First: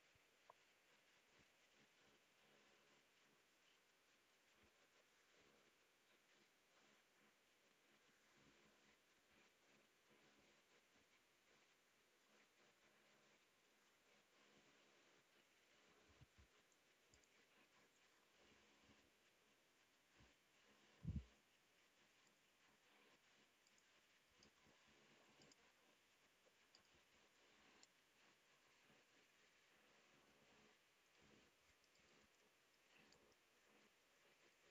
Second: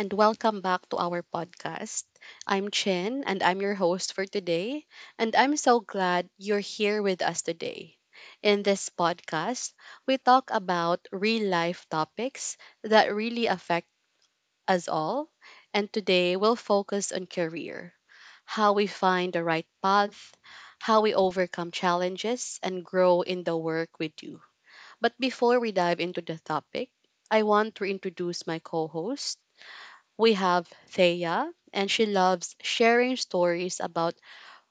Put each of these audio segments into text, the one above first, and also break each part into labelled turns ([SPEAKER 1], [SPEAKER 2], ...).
[SPEAKER 1] and welcome back to our podcast. I'm Chin, and I'm your host for today, and I'm so glad you're here with us today. In this podcast, we talk about real life topics that really affect us all, and today we'll focus on career, how we find the right path, how we overcome challenges, and grow in the work we do. But before we dive into the topic, I want to introduce my co host. We have Thea, and she loves sharing stories about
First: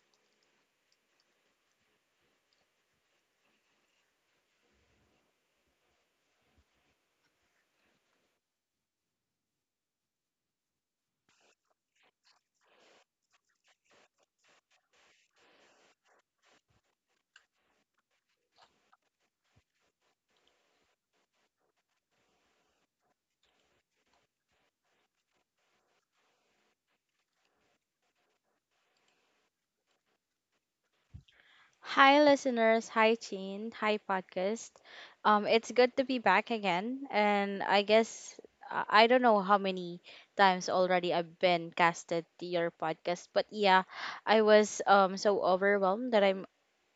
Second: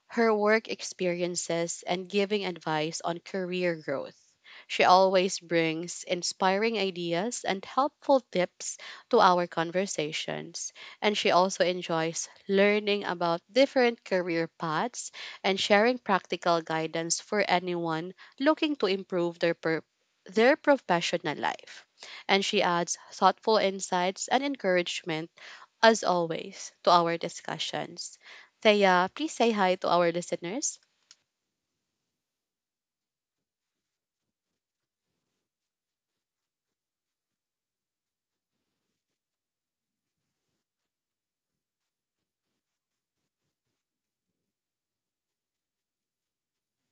[SPEAKER 1] her work experiences and giving advice on career growth. She always brings inspiring ideas and helpful tips to our conversations. And she also enjoys learning about different career paths and sharing practical guidance for anyone looking to improve their professional life. And she adds thoughtful insights and encouragement as always to our discussions. Thea, please say hi to our listeners.
[SPEAKER 2] Hi, listeners. Hi, Chin. Hi, podcast. It's good to be back again. And I guess I don't know how many times already I've been casted to your podcast, but yeah, I was so overwhelmed that I'm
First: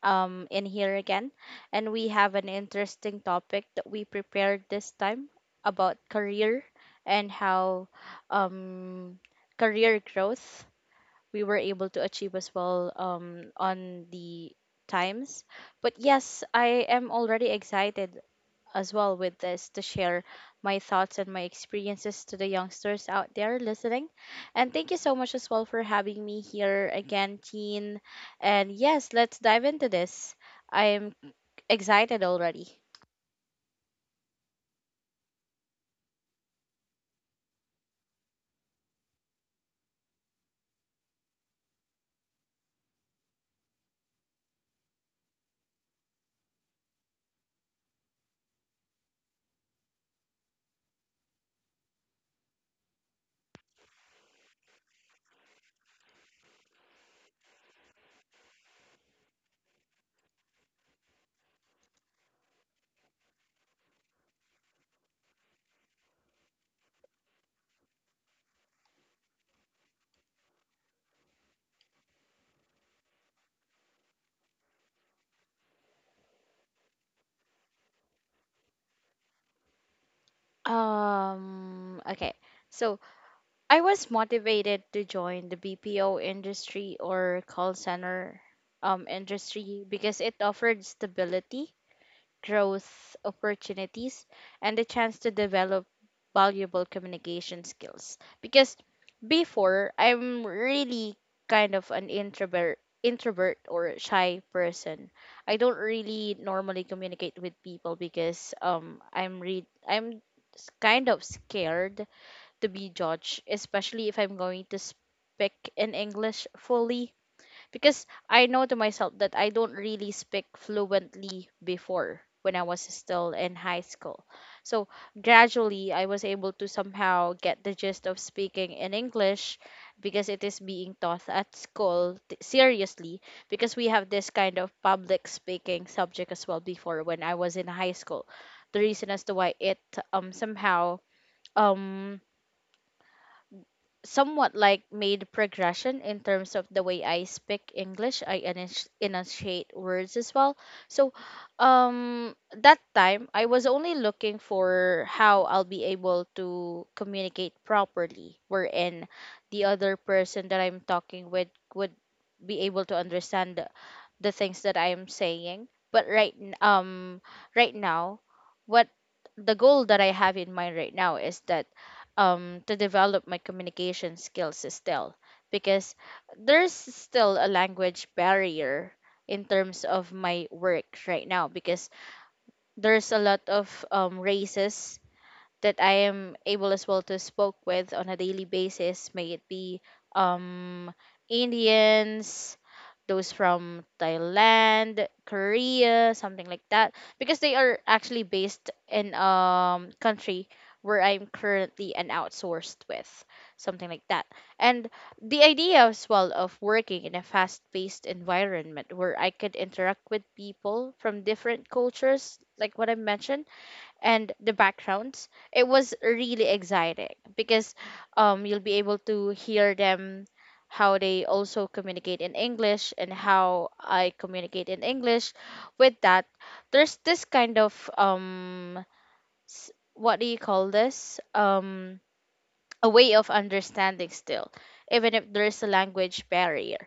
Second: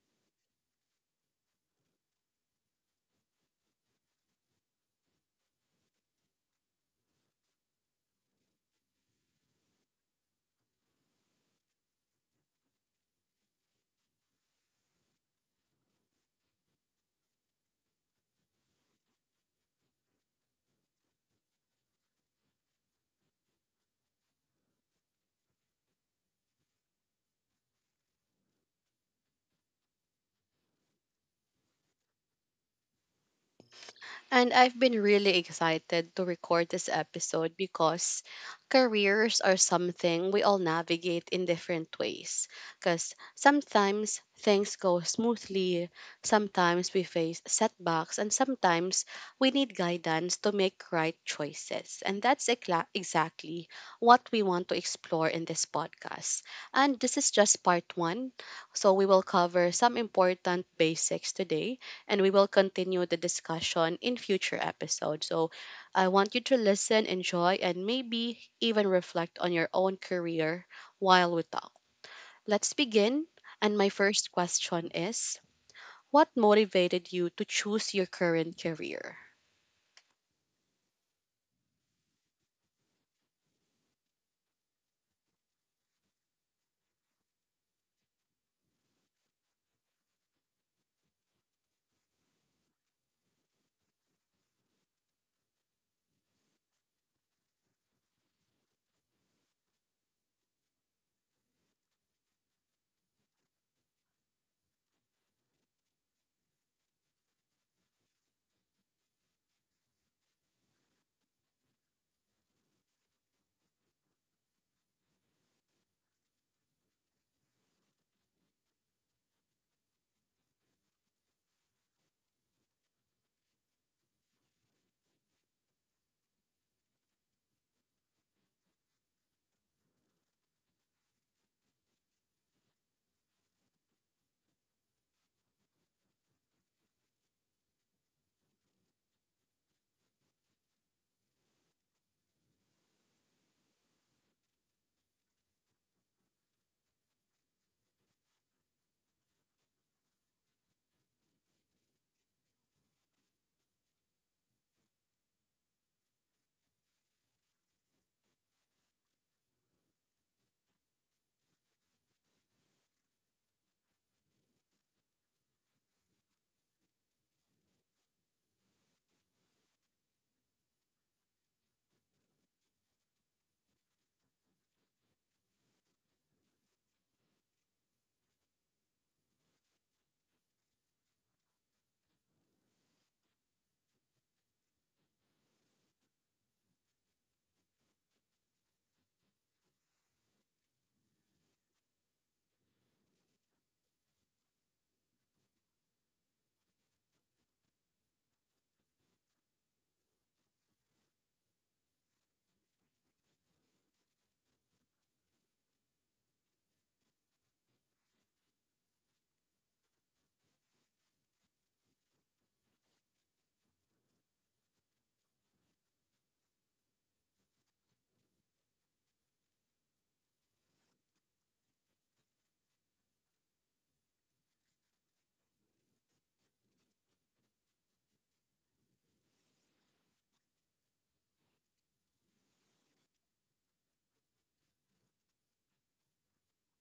[SPEAKER 2] in here again, and we have an interesting topic that we prepared this time about career and how um career growth we were able to achieve as well on the times. But yes, I am already excited as well with this to share my thoughts and my experiences to the youngsters out there listening. And thank you so much as well for having me here again, Teen. And yes, let's dive into this. I am excited already.
[SPEAKER 1] And I've been really excited to record this episode because careers are something we all navigate in different ways. Because sometimes things go smoothly, sometimes we face setbacks, and sometimes we need guidance to make right choices. And that's exactly what we want to explore in this podcast. And this is just part one. So we will cover some important basics today and we will continue the discussion in future episodes. So I want you to listen, enjoy, and maybe even reflect on your own career while we talk. Let's begin. And my first question is: what motivated you to choose your current career?
[SPEAKER 2] Um, okay. So I was motivated to join the BPO industry or call center industry because it offered stability, growth opportunities, and the chance to develop valuable communication skills. Because before, I'm really kind of an introvert or shy person. I don't really normally communicate with people because I'm kind of scared to be judged, especially if I'm going to speak in English fully. Because I know to myself that I don't really speak fluently before when I was still in high school. So gradually, I was able to somehow get the gist of speaking in English because it is being taught at school seriously because we have this kind of public speaking subject as well before when I was in high school. The reason as to why it somehow um somewhat like made progression in terms of the way I speak English. I enunciate words as well. So, that time I was only looking for how I'll be able to communicate properly, wherein the other person that I'm talking with would be able to understand the things that I am saying. But right now, what the goal that I have in mind right now is that to develop my communication skills still because there's still a language barrier in terms of my work right now because there's a lot of races that I am able as well to spoke with on a daily basis, may it be um Indians, those from Thailand, Korea, something like that, because they are actually based in country where I'm currently an outsourced with, something like that. And the idea as well of working in a fast-paced environment where I could interact with people from different cultures, like what I mentioned, and the backgrounds, it was really exciting because you'll be able to hear them how they also communicate in English and how I communicate in English. With that, there's this kind of um what do you call this? A way of understanding still, even if there's a language barrier.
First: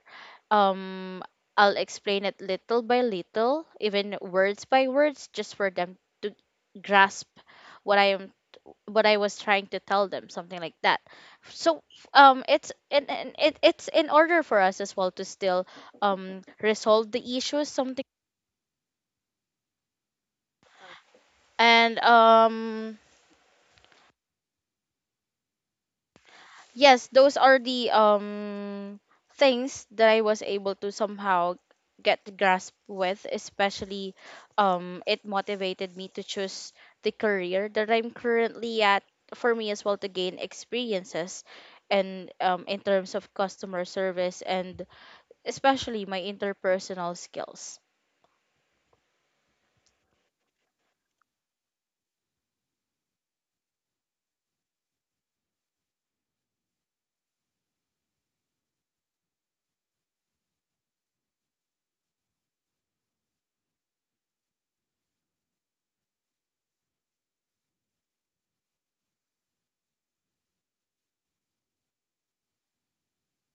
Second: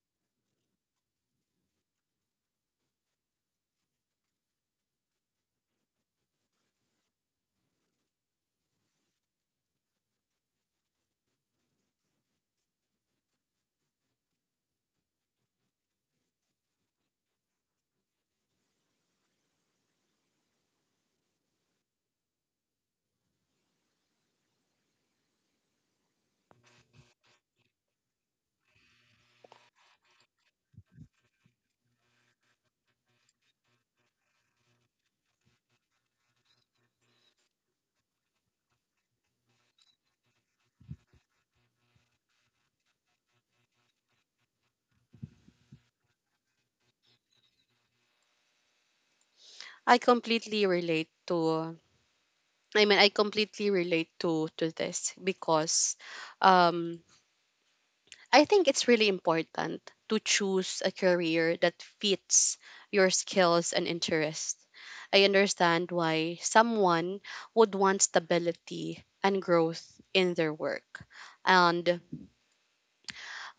[SPEAKER 2] um I'll explain it little by little, even words by words, just for them to grasp what I am, what I was trying to tell them, something like that. So it's and it, it's in order for us as well to still resolve the issues, something and Yes, those are the things that I was able to somehow get to grasp with, especially it motivated me to choose the career that I'm currently at, for me as well to gain experiences and in terms of customer service, and especially my interpersonal skills.
[SPEAKER 1] I completely relate to. I completely relate to this because, um, I think it's really important to choose a career that fits your skills and interests. I understand why someone would want stability and growth in their work. And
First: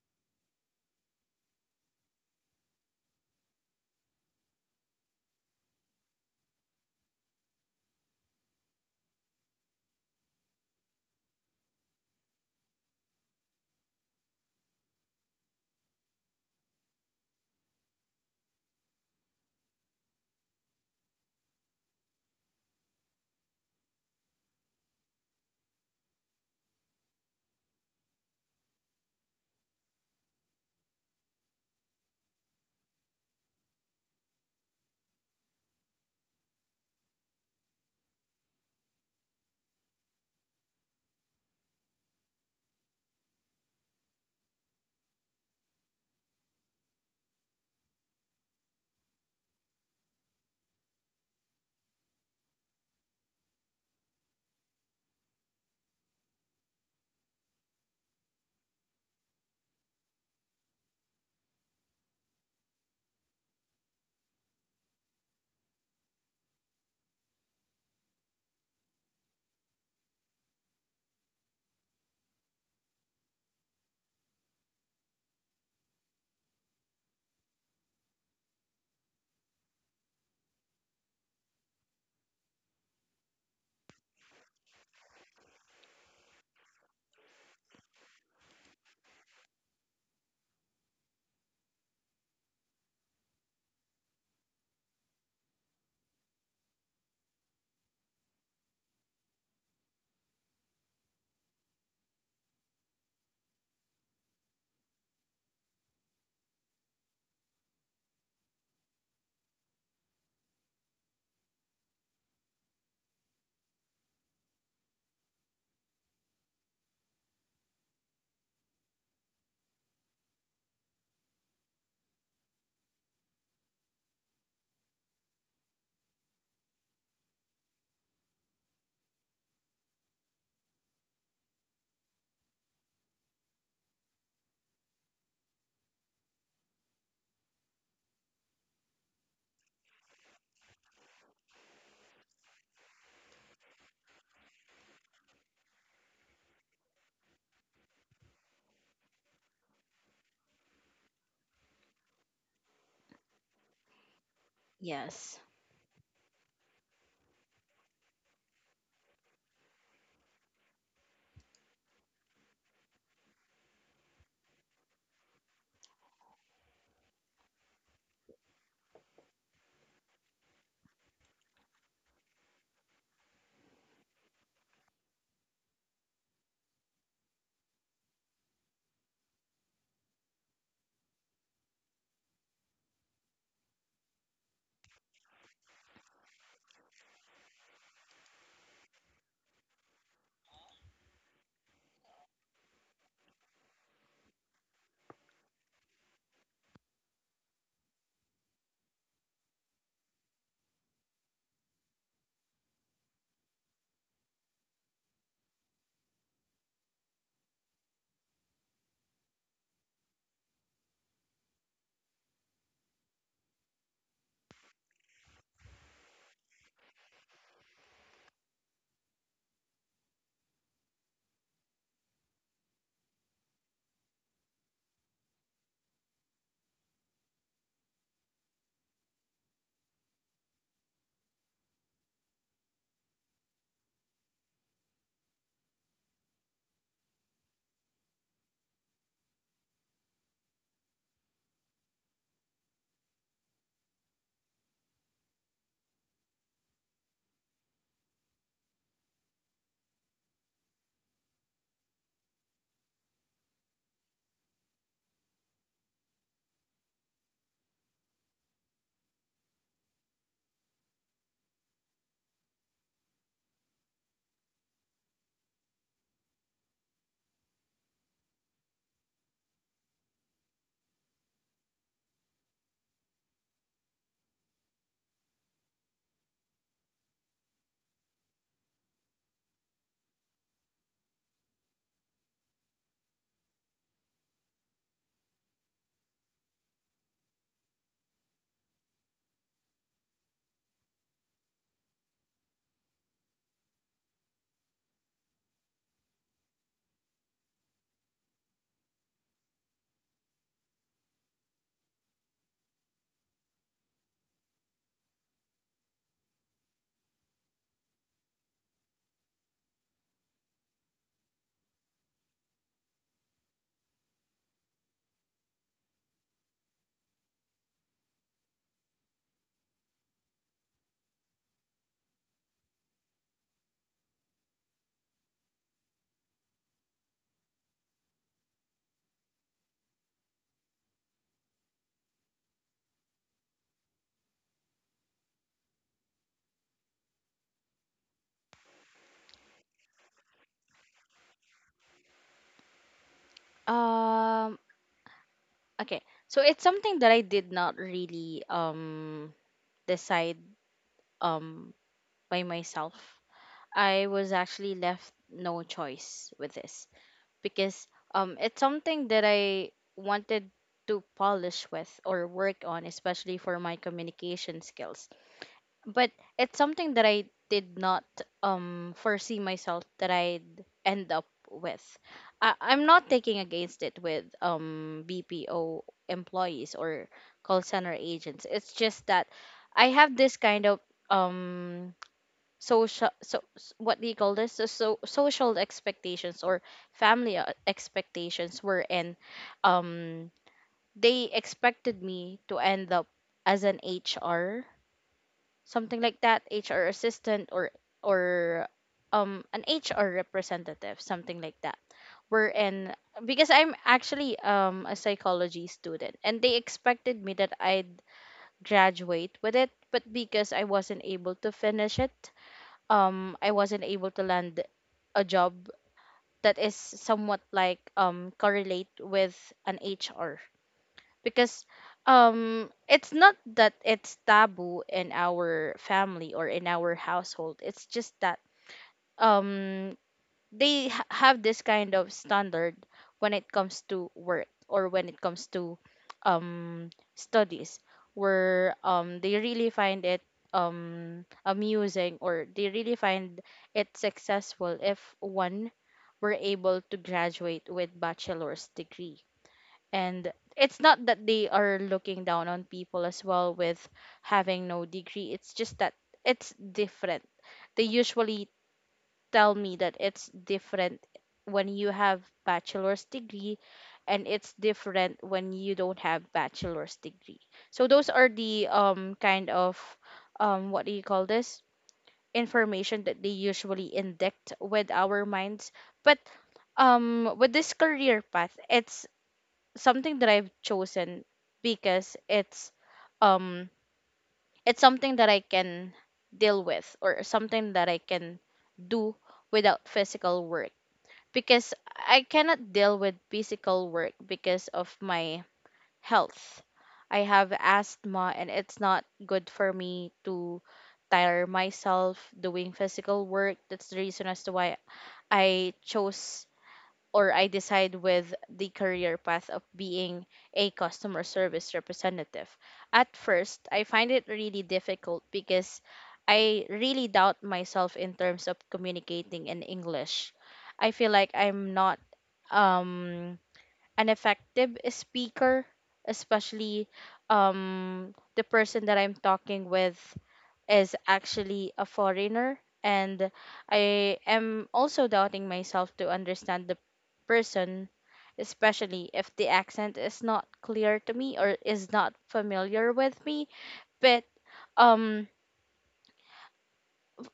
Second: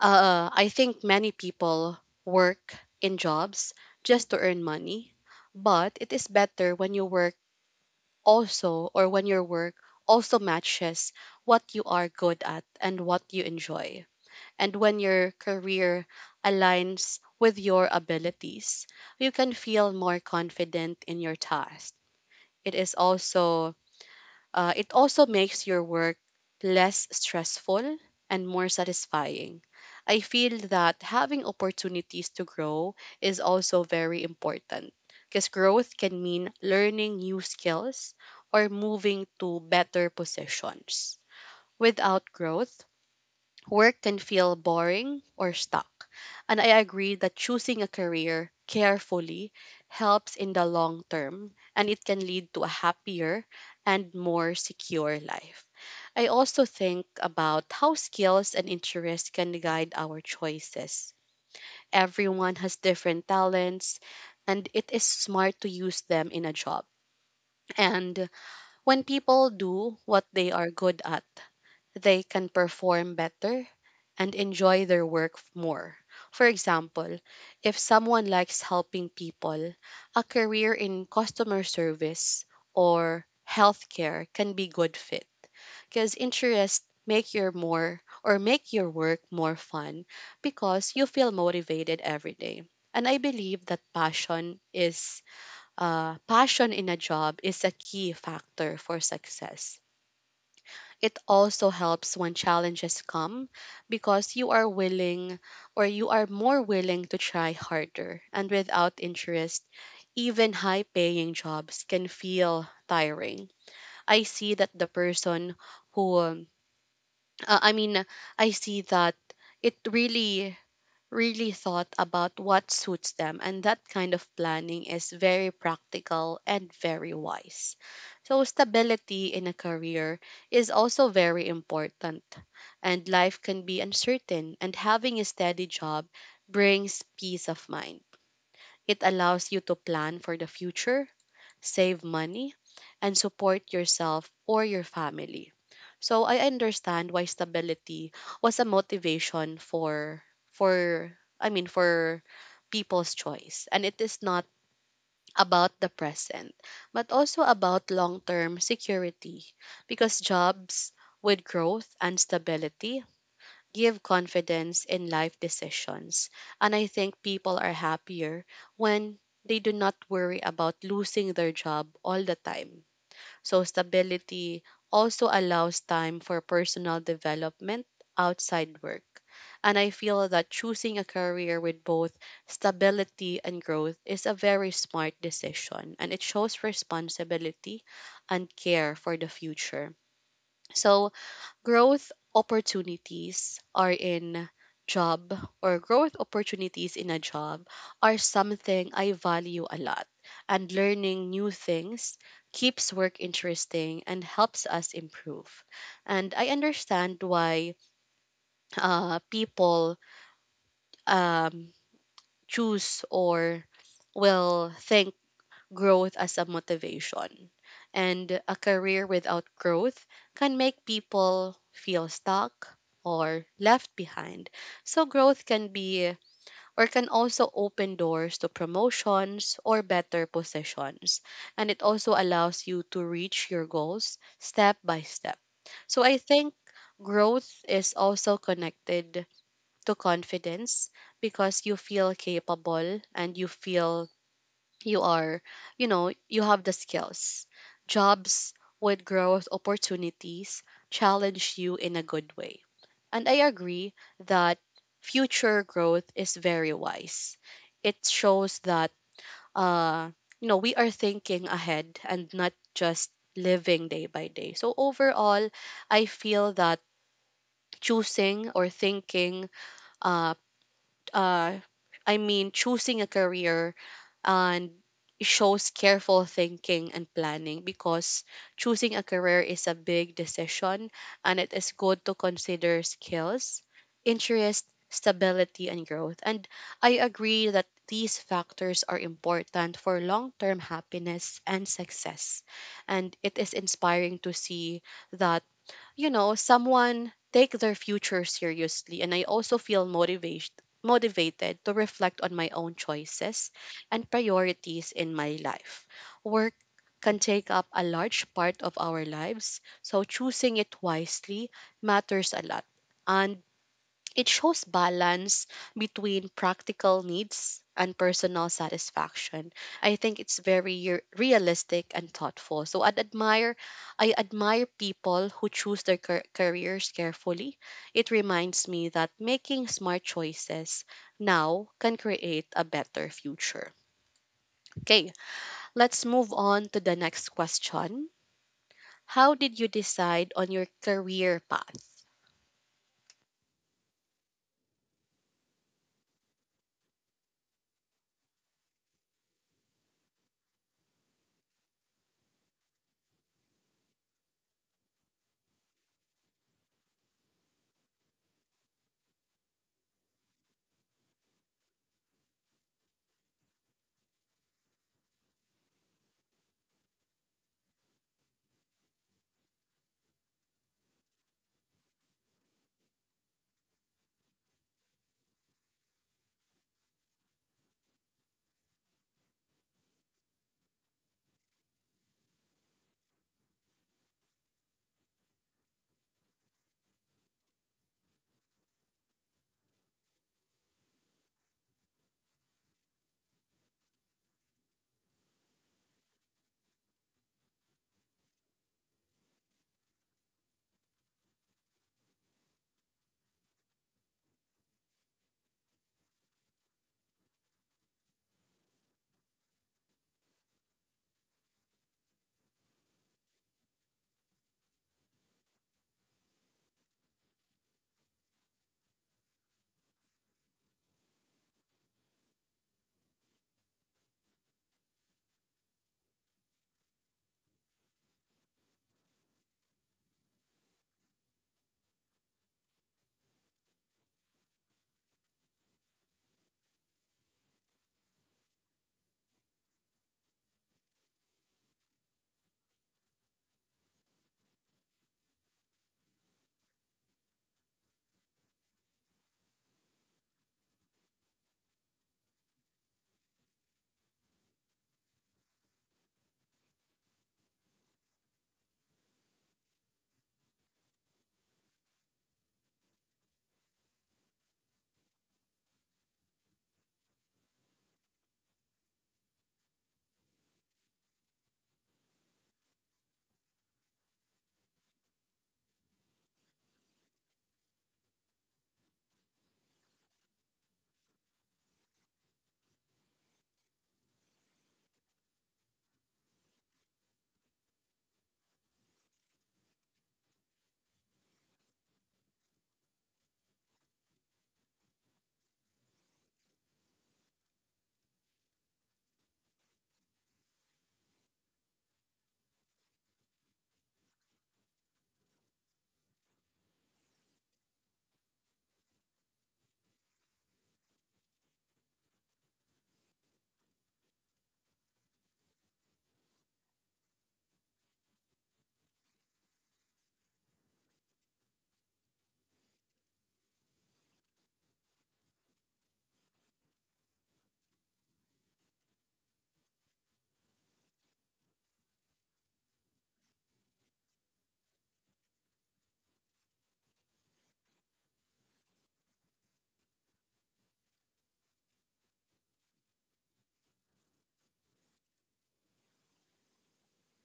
[SPEAKER 1] I think many people work in jobs just to earn money, but it is better when you work also, or when your work also matches what you are good at and what you enjoy, and when your career aligns with your abilities, you can feel more confident in your task. It is also it also makes your work less stressful and more satisfying. I feel that having opportunities to grow is also very important because growth can mean learning new skills or moving to better positions. Without growth, work can feel boring or stuck, and I agree that choosing a career carefully helps in the long term and it can lead to a happier and more secure life. I also think about how skills and interests can guide our choices. Everyone has different talents, and it is smart to use them in a job. And when people do what they are good at, they can perform better and enjoy their work more. For example, if someone likes helping people, a career in customer service or healthcare can be good fit because interests make your more or make your work more fun because you feel motivated every day. And I believe that passion in a job is a key factor for success. It also helps when challenges come because you are willing, or you are more willing to try harder. And without interest, even high paying jobs can feel tiring. I see that the person who, I mean, I see that it really, really thought about what suits them. And that kind of planning is very practical and very wise. So, stability in a career is also very important, and life can be uncertain, and having a steady job brings peace of mind. It allows you to plan for the future, save money, and support yourself or your family. So I understand why stability was a motivation for I mean for people's choice, and it is not
[SPEAKER 2] yes
[SPEAKER 1] about the present but also about long-term security, because jobs with growth and stability give confidence in life decisions. And I think people are happier when they do not worry about losing their job all the time. So, stability also allows time for personal development outside work. And I feel that choosing a career with both stability and growth is a very smart decision, and it shows responsibility and care for the future. So, growth opportunities are in job growth opportunities in a job are something I value a lot. And learning new things keeps work interesting and helps us improve. And I understand why people um, choose or will think growth as a motivation. And a career without growth can make people feel stuck or left behind. So, growth can be or can also open doors to promotions or better positions. And it also allows you to reach your goals step by step. So, I think growth is also connected to confidence because you feel capable and you feel you are, you know, you have the skills. Jobs with growth opportunities challenge you in a good way. And I agree that future growth is very wise. It shows that, uh, you know, we are thinking ahead and not just living day by day. So overall, I feel that choosing or thinking, uh, uh, I mean, choosing a career and shows careful thinking and planning, because choosing a career is a big decision and it is good to consider skills, interest, stability, and growth. And I agree that these factors are important for long term happiness and success. And it is inspiring to see that, you know, someone take their future seriously. And I also feel motivated to reflect on my own choices and priorities in my life. Work can take up a large part of our lives, so choosing it wisely matters a lot. And it shows balance between practical needs and personal satisfaction. I think it's very realistic and thoughtful. So I admire people who choose their careers carefully. It reminds me that making smart choices now can create a better future. Okay, let's move on to the next question. How did you decide on your career path?
[SPEAKER 2] um okay, so it's something that I did not really decide um by myself. I was actually left no choice with this because it's something that I wanted to polish with or work on, especially for my communication skills. But it's something that I did not foresee myself that I'd end up with. I'm not taking against it with BPO employees or call center agents. It's just that I have this kind of um what do you call this? So social expectations or family expectations were in um they expected me to end up as an HR, something like that, HR assistant or an HR representative, something like that, we're in because I'm actually a psychology student, and they expected me that I'd graduate with it. But because I wasn't able to finish it, I wasn't able to land a job that is somewhat like correlate with an HR. Because it's not that it's taboo in our family or in our household, it's just that um they have this kind of standard when it comes to work or when it comes to um studies, where they really find it amusing, or they really find it successful if one were able to graduate with bachelor's degree. And it's not that they are looking down on people as well with having no degree, it's just that it's different. They usually tell me that it's different when you have bachelor's degree, and it's different when you don't have bachelor's degree. So those are the kind of what do you call this? Information that they usually inject with our minds. But with this career path, it's something that I've chosen because um it's something that I can deal with, or something that I can do without physical work, because I cannot deal with physical work because of my health. I have asthma, and it's not good for me to tire myself doing physical work. That's the reason as to why I chose or I decide with the career path of being a customer service representative. At first, I find it really difficult because I really doubt myself in terms of communicating in English. I feel like I'm not um an effective speaker, especially the person that I'm talking with is actually a foreigner, and I am also doubting myself to understand the person, especially if the accent is not clear to me or is not familiar with me. But um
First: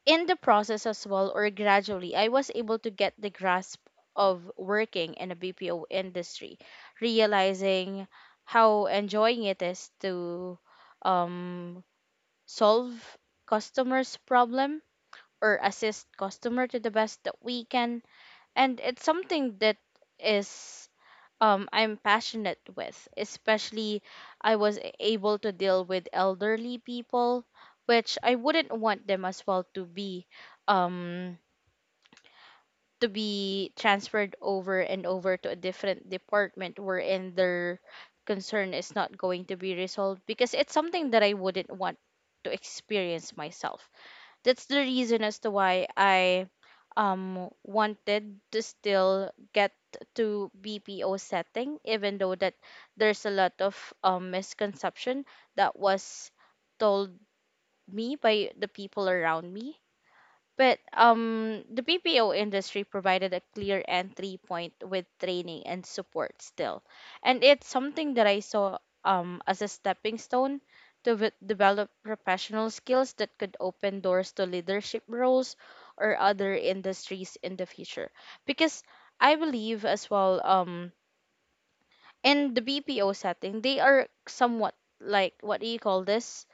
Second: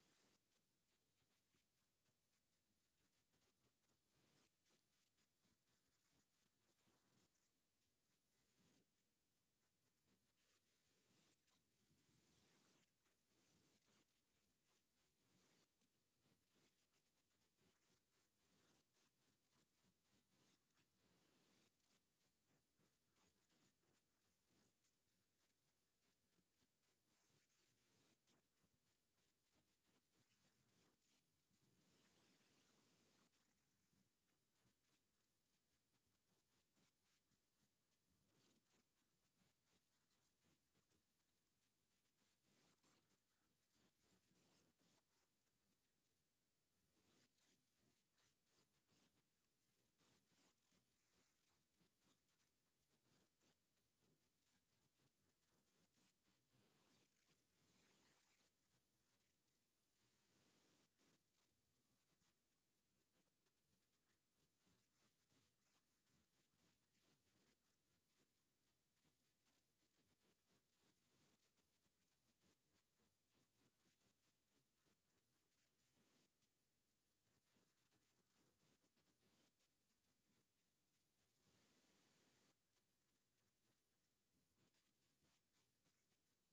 [SPEAKER 2] in the process as well, or gradually, I was able to get the grasp of working in a BPO industry, realizing how enjoying it is to um, solve customers problem or assist customer to the best that we can. And it's something that is I'm passionate with. Especially I was able to deal with elderly people, which I wouldn't want them as well um to be transferred over and over to a different department wherein their concern is not going to be resolved, because it's something that I wouldn't want to experience myself. That's the reason as to why I wanted to still get to BPO setting, even though that there's a lot of misconception that was told me by the people around me. But the BPO industry provided a clear entry point with training and support still. And it's something that I saw as a stepping stone to develop professional skills that could open doors to leadership roles or other industries in the future. Because I believe as well in the BPO setting, they are somewhat like what do you call this?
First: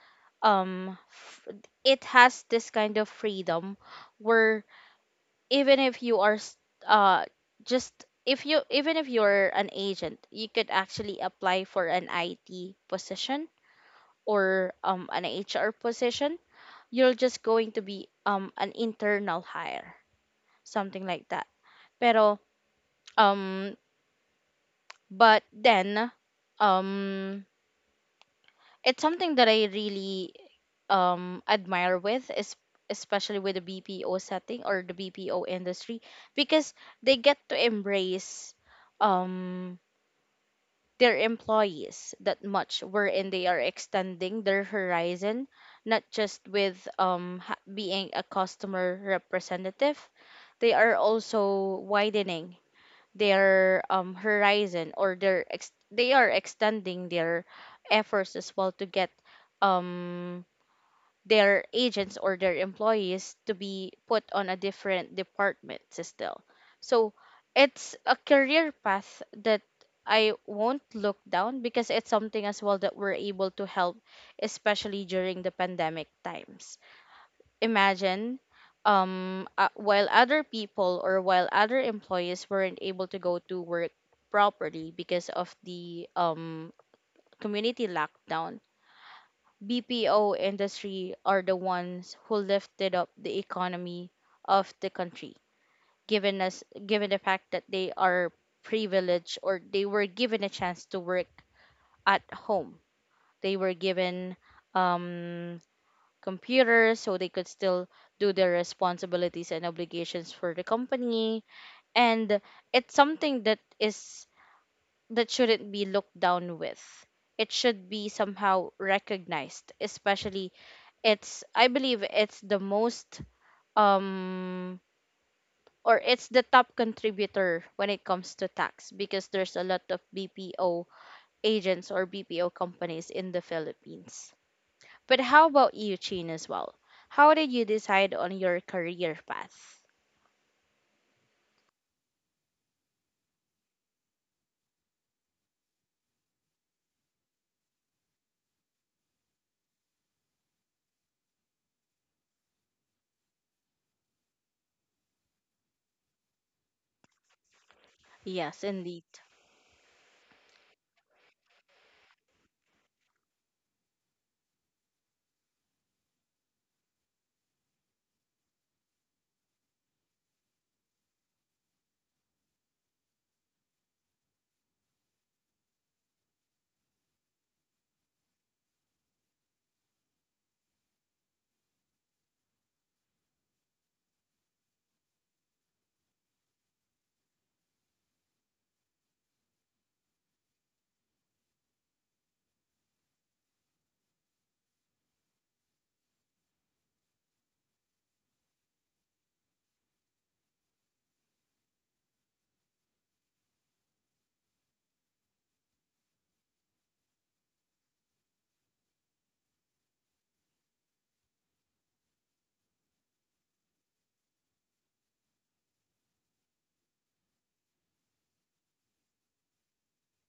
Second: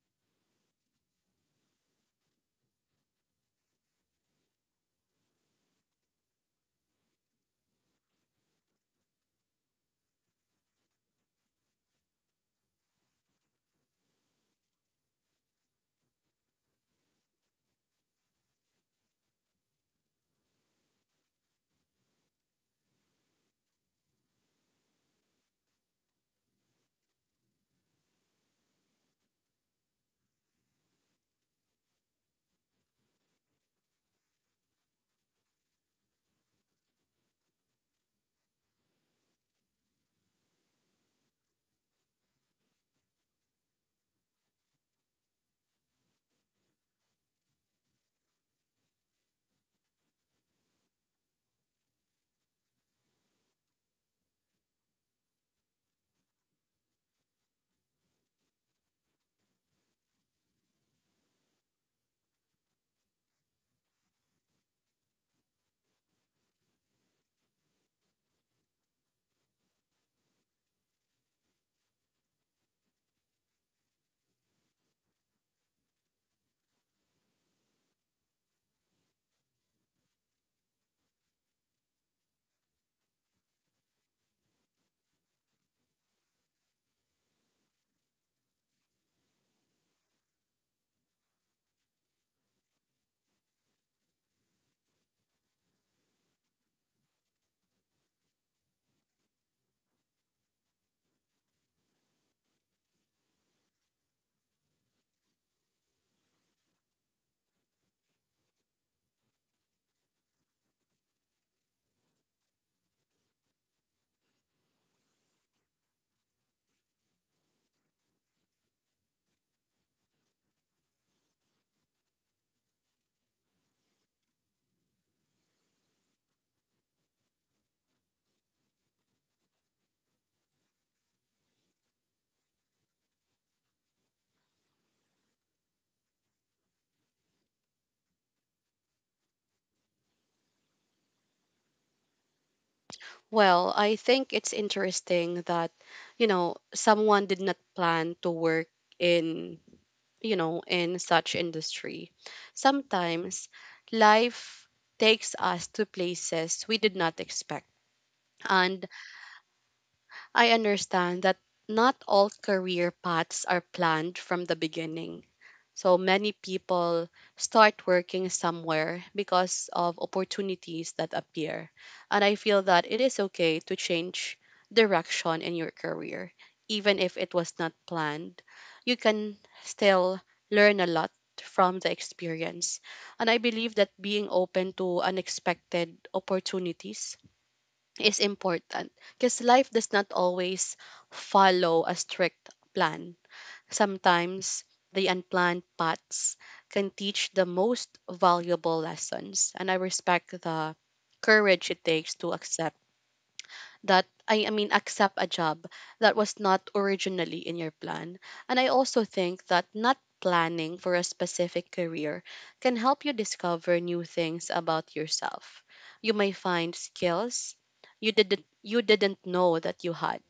[SPEAKER 2] Um, f- it has this kind of freedom where even if you are s- uh just if you, even if you're an agent, you could actually apply for an IT position or an HR position. You're just going to be an internal hire, something like that. Pero um but then um it's something that I really admire with is, especially with the BPO setting or the BPO industry, because they get to embrace um their employees that much, wherein they are extending their horizon, not just with being a customer representative. They are also widening their horizon, or their they are extending their efforts as well to get um, their agents or their employees to be put on a different department still. So it's a career path that I won't look down, because it's something as well that we're able to help, especially during the pandemic times. Imagine, while other people or while other employees weren't able to go to work properly because of the community lockdown, BPO industry are the ones who lifted up the economy of the country, given us, given the fact that they are privileged, or they were given a chance to work at home. They were given um computers so they could still do their responsibilities and obligations for the company. And it's something that is, that shouldn't be looked down with. It should be somehow recognized, especially it's, I believe it's the most um or it's the top contributor when it comes to tax, because there's a lot of BPO agents or BPO companies in the Philippines. But how about you, Chin, as well? How did you decide on your career path?
[SPEAKER 1] Well, I think it's interesting that, you know, someone did not plan to work in, you know, in such industry. Sometimes life takes us to places we did not expect.
[SPEAKER 2] Yes,
[SPEAKER 1] And
[SPEAKER 2] indeed.
[SPEAKER 1] I understand that not all career paths are planned from the beginning. So many people start working somewhere because of opportunities that appear. And I feel that it is okay to change direction in your career, even if it was not planned. You can still learn a lot from the experience. And I believe that being open to unexpected opportunities is important because life does not always follow a strict plan. Sometimes the unplanned paths can teach the most valuable lessons, and I respect the courage it takes to accept that I mean accept a job that was not originally in your plan. And I also think that not planning for a specific career can help you discover new things about yourself. You may find skills you didn't know that you had.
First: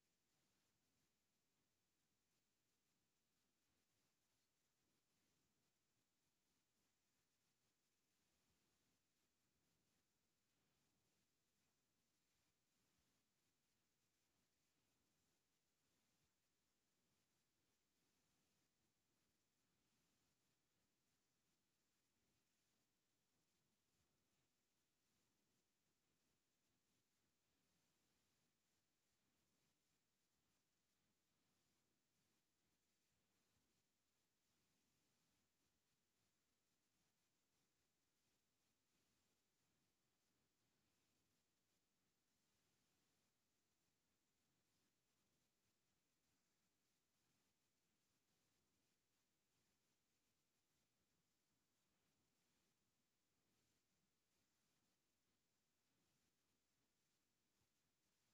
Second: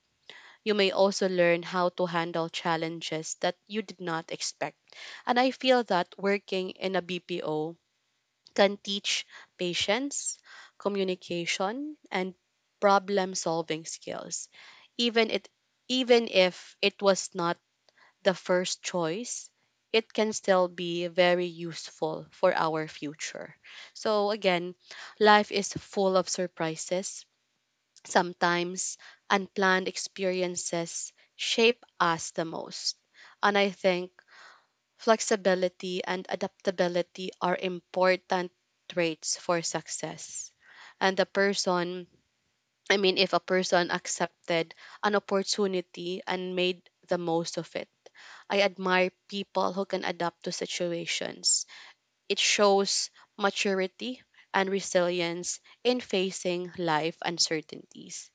[SPEAKER 1] You may also learn how to handle challenges that you did not expect. And I feel that working in a BPO can teach patience, communication, and problem solving skills. Even it Even if it was not the first choice, it can still be very useful for our future. So again, life is full of surprises. Sometimes unplanned experiences shape us the most. And I think flexibility and adaptability are important traits for success. And the person, I mean, if a person accepted an opportunity and made the most of it, I admire people who can adapt to situations. It shows maturity and resilience in facing life uncertainties.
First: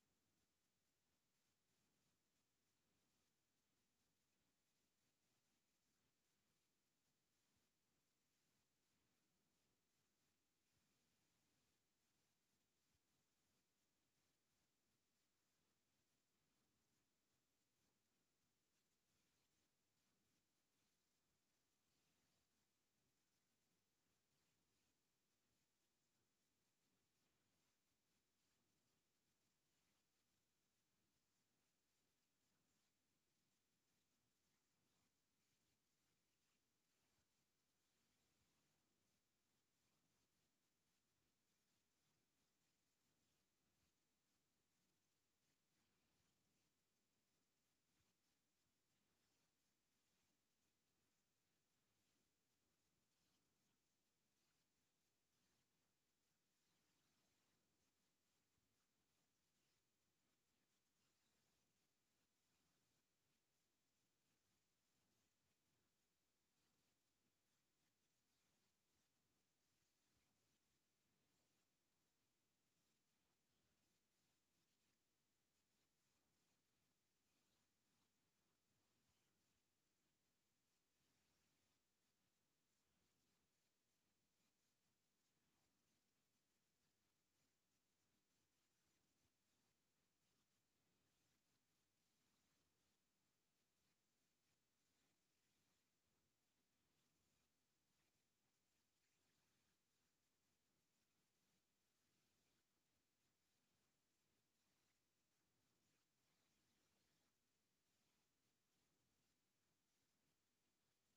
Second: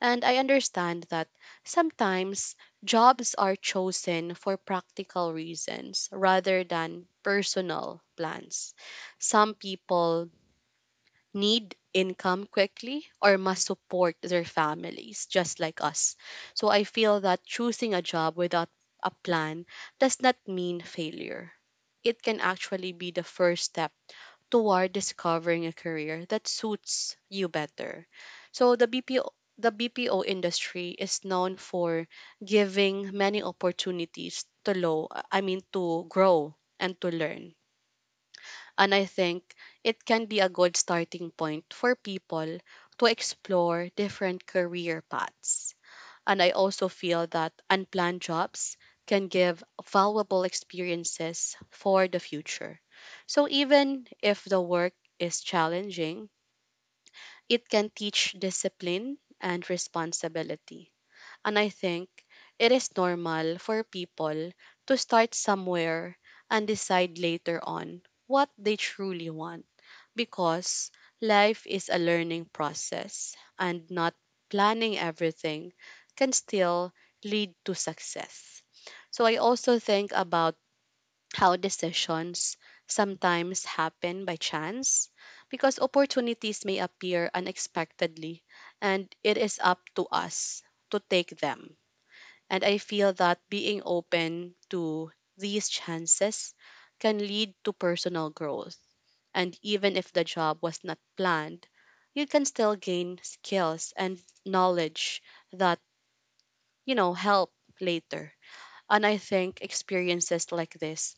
[SPEAKER 1] And I understand that sometimes jobs are chosen for practical reasons rather than personal plans. Some people need income quickly or must support their families, just like us. So I feel that choosing a job without a plan does not mean failure. It can actually be the first step toward discovering a career that suits you better. So the BPO industry is known for giving many opportunities to low I mean to grow and to learn. And I think it can be a good starting point for people to explore different career paths. And I also feel that unplanned jobs can give valuable experiences for the future. So even if the work is challenging, it can teach discipline and responsibility. And I think it is normal for people to start somewhere and decide later on what they truly want, because life is a learning process and not planning everything can still lead to success. So I also think about how decisions sometimes happen by chance because opportunities may appear unexpectedly and it is up to us to take them. And I feel that being open to these chances can lead to personal growth, and even if the job was not planned, you can still gain skills and knowledge that, you know, help later. And I think experiences like this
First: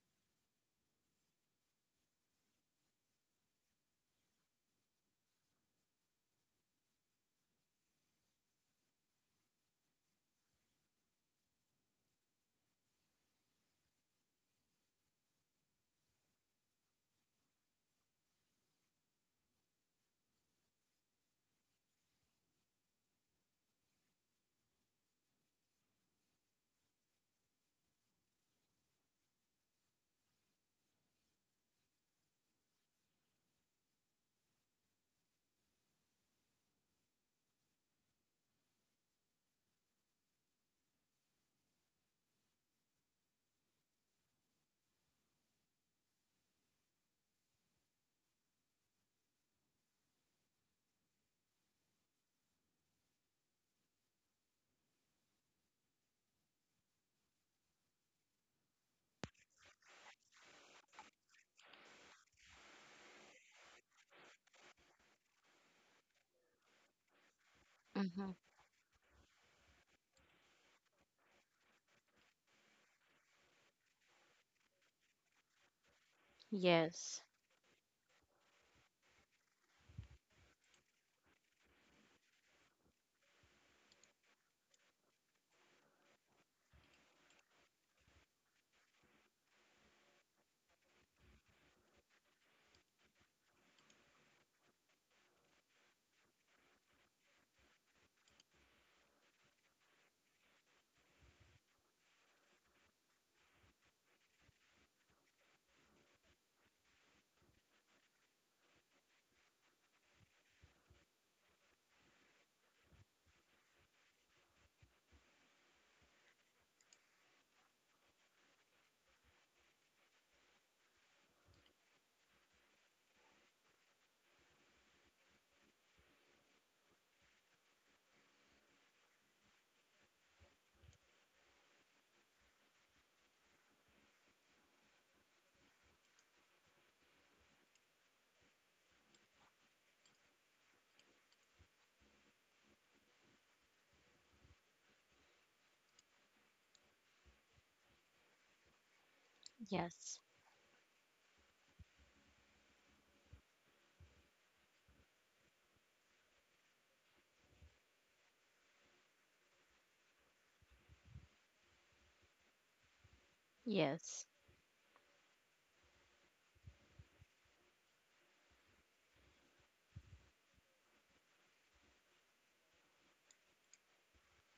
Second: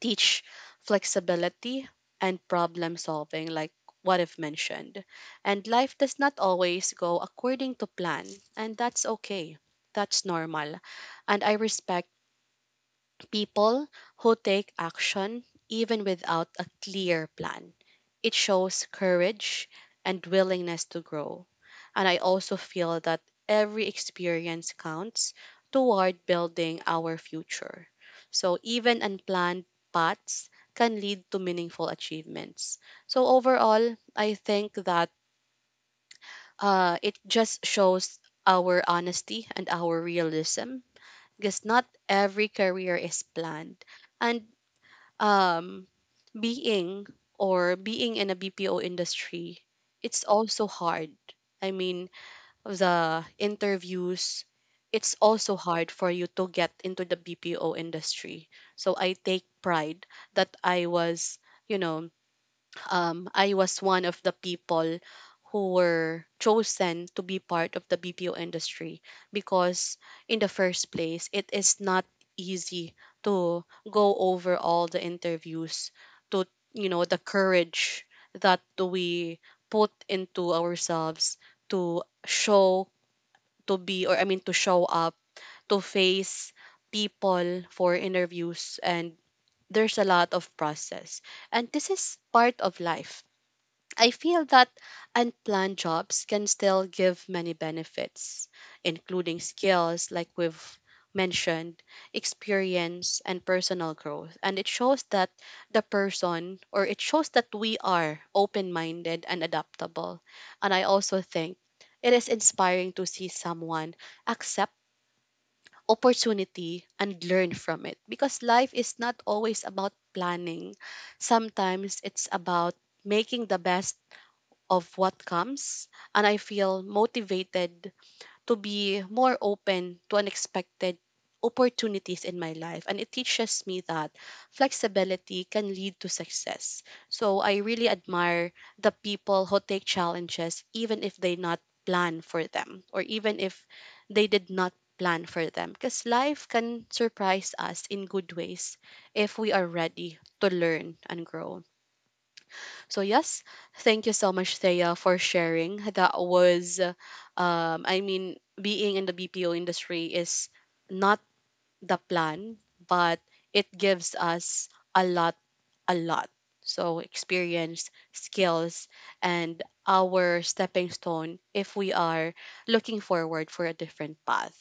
[SPEAKER 1] teach flexibility and problem solving, like what I've mentioned. And life does not always go according to plan, and that's okay. That's normal. And I respect people who take action even without a clear plan. It shows courage and willingness to grow. And I also feel that every experience counts toward building our future. So even unplanned paths can lead to meaningful achievements. So overall, I think that it just shows our honesty and our realism because not every career is planned. And um, being or being in a BPO industry, it's also hard. I mean, the interviews, it's also hard for you to get into the BPO industry. So I take pride that you know, I was one of the people who were chosen to be part of the
[SPEAKER 2] Mm-hmm.
[SPEAKER 1] BPO industry because, in the first place, it is not easy to go over all the interviews, to, you know, the
[SPEAKER 2] Yes,
[SPEAKER 1] courage that we put into ourselves to show, to be, or I mean, to show up, to face people for interviews and there's a lot of process and this is part of life. I feel that unplanned jobs can still give many benefits, including skills like we've mentioned, experience, and personal growth. And it shows that the person, or it shows that we are open minded and adaptable. And I also think it is inspiring to see someone accept opportunity and learn from it because life is not always about planning. Sometimes it's about making the best of what comes, and I feel motivated to be more open to unexpected opportunities in my life. And it teaches me that flexibility can lead to success. So I really admire the people who take challenges, even if they not plan for them, or even if they did not plan for them, because life can surprise us in good ways if we are ready
[SPEAKER 2] yes,
[SPEAKER 1] to learn and grow. So yes, thank you so much, Thea, for sharing. That was, I mean, being in the BPO industry is not the plan, but it gives
[SPEAKER 2] yes.
[SPEAKER 1] us a lot, a lot. So experience, skills, and our stepping stone if we are looking forward for a different path.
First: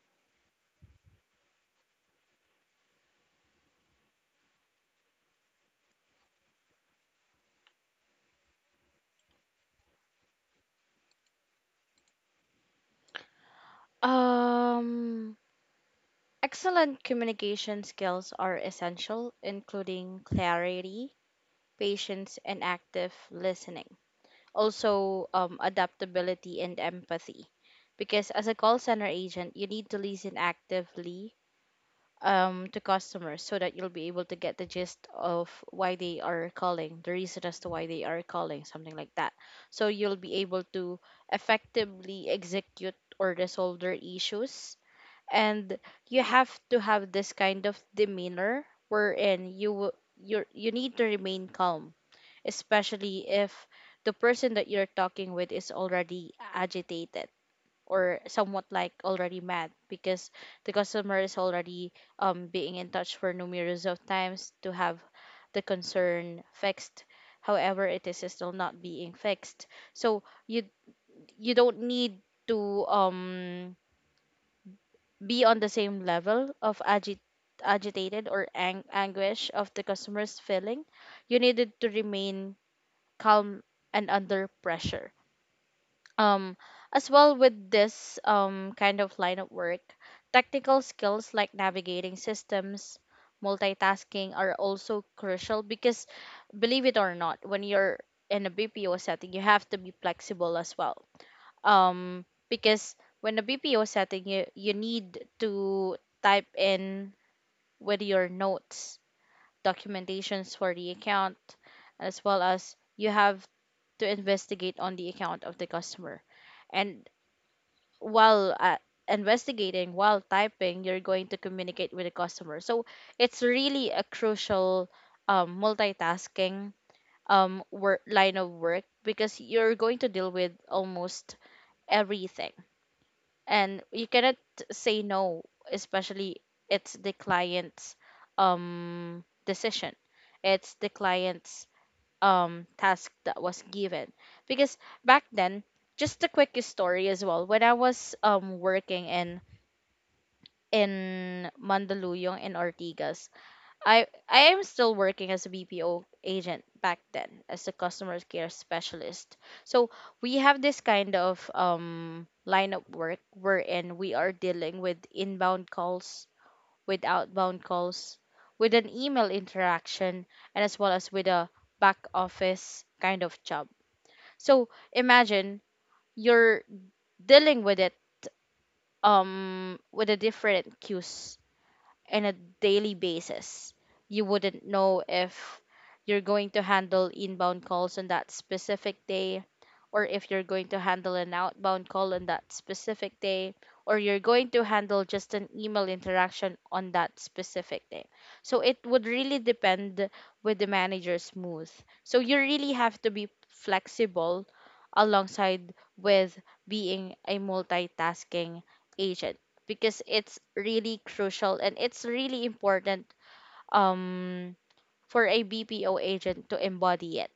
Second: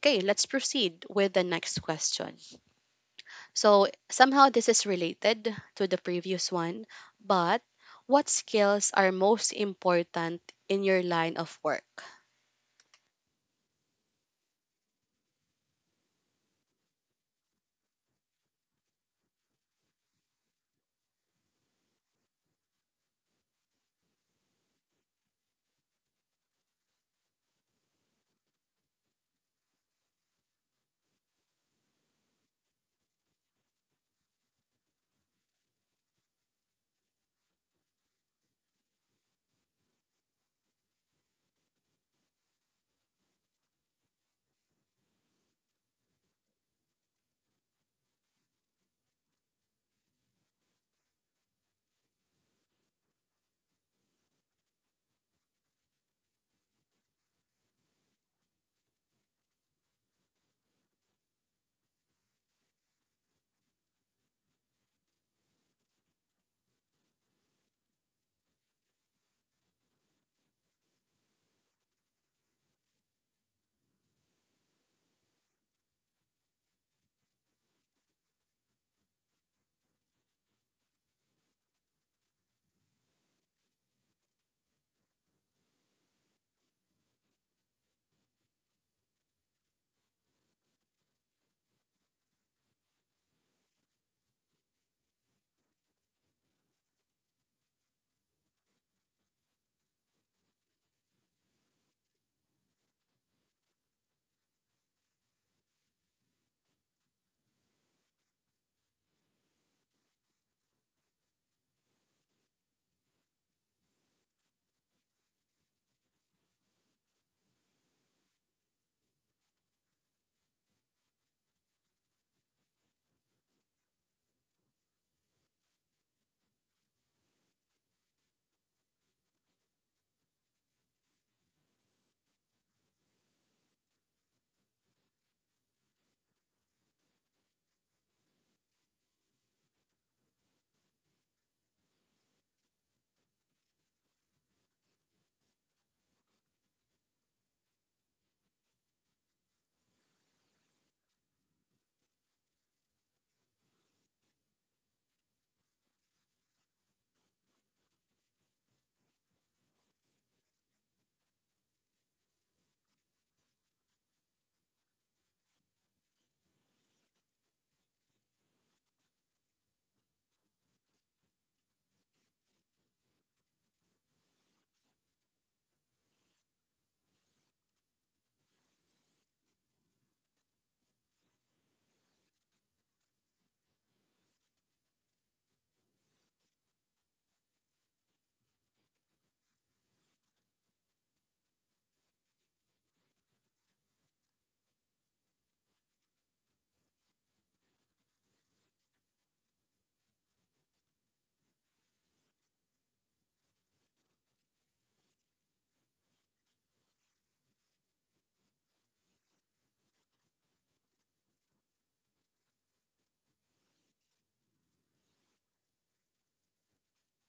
[SPEAKER 1] Okay, let's proceed with the next question. So somehow this is related to the previous one, but what skills are most important in your line of work?
[SPEAKER 2] Um, Excellent communication skills are essential, including clarity, patience, and active listening. Also, adaptability and empathy. Because as a call center agent, you need to listen actively to customers so that you'll be able to get the gist of why they are calling, the reason as to why they are calling, something like that. So you'll be able to effectively execute or resolve their issues. And you have to have this kind of demeanor wherein you will- you need to remain calm, especially if the person that you're talking with is already agitated or somewhat like already mad because the customer is already being in touch for numerous of times to have the concern fixed, however it is still not being fixed. So you don't need to be on the same level of agitated or anguish of the customer's feeling. You needed to remain calm and under pressure, um as well with this kind of line of work. Technical skills like navigating systems, multitasking are also crucial because believe it or not, when you're in a BPO setting you have to be flexible as well, um because when a BPO setting you need to type in with your notes, documentations for the account, as well as you have to investigate on the account of the customer. And while investigating, while typing, you're going to communicate with the customer, so it's really a crucial multitasking work, line of work, because you're going to deal with almost everything and you cannot say no, especially it's the client's decision, it's the client's task that was given. Because back then, just a quick story as well, when I was working in Mandaluyong and Ortigas. I am still working as a BPO agent back then as a customer care specialist. So we have this kind of line of work wherein we are dealing with inbound calls, with outbound calls, with an email interaction, and as well as with a back office kind of job. So imagine you're dealing with it with the different queues in a daily basis. You wouldn't know if you're going to handle inbound calls on that specific day, or if you're going to handle an outbound call on that specific day, or you're going to handle just an email interaction on that specific day. So it would really depend with the manager's mood. So you really have to be flexible alongside with being a multitasking agent, because it's really crucial and it's really important um for a BPO agent to embody it.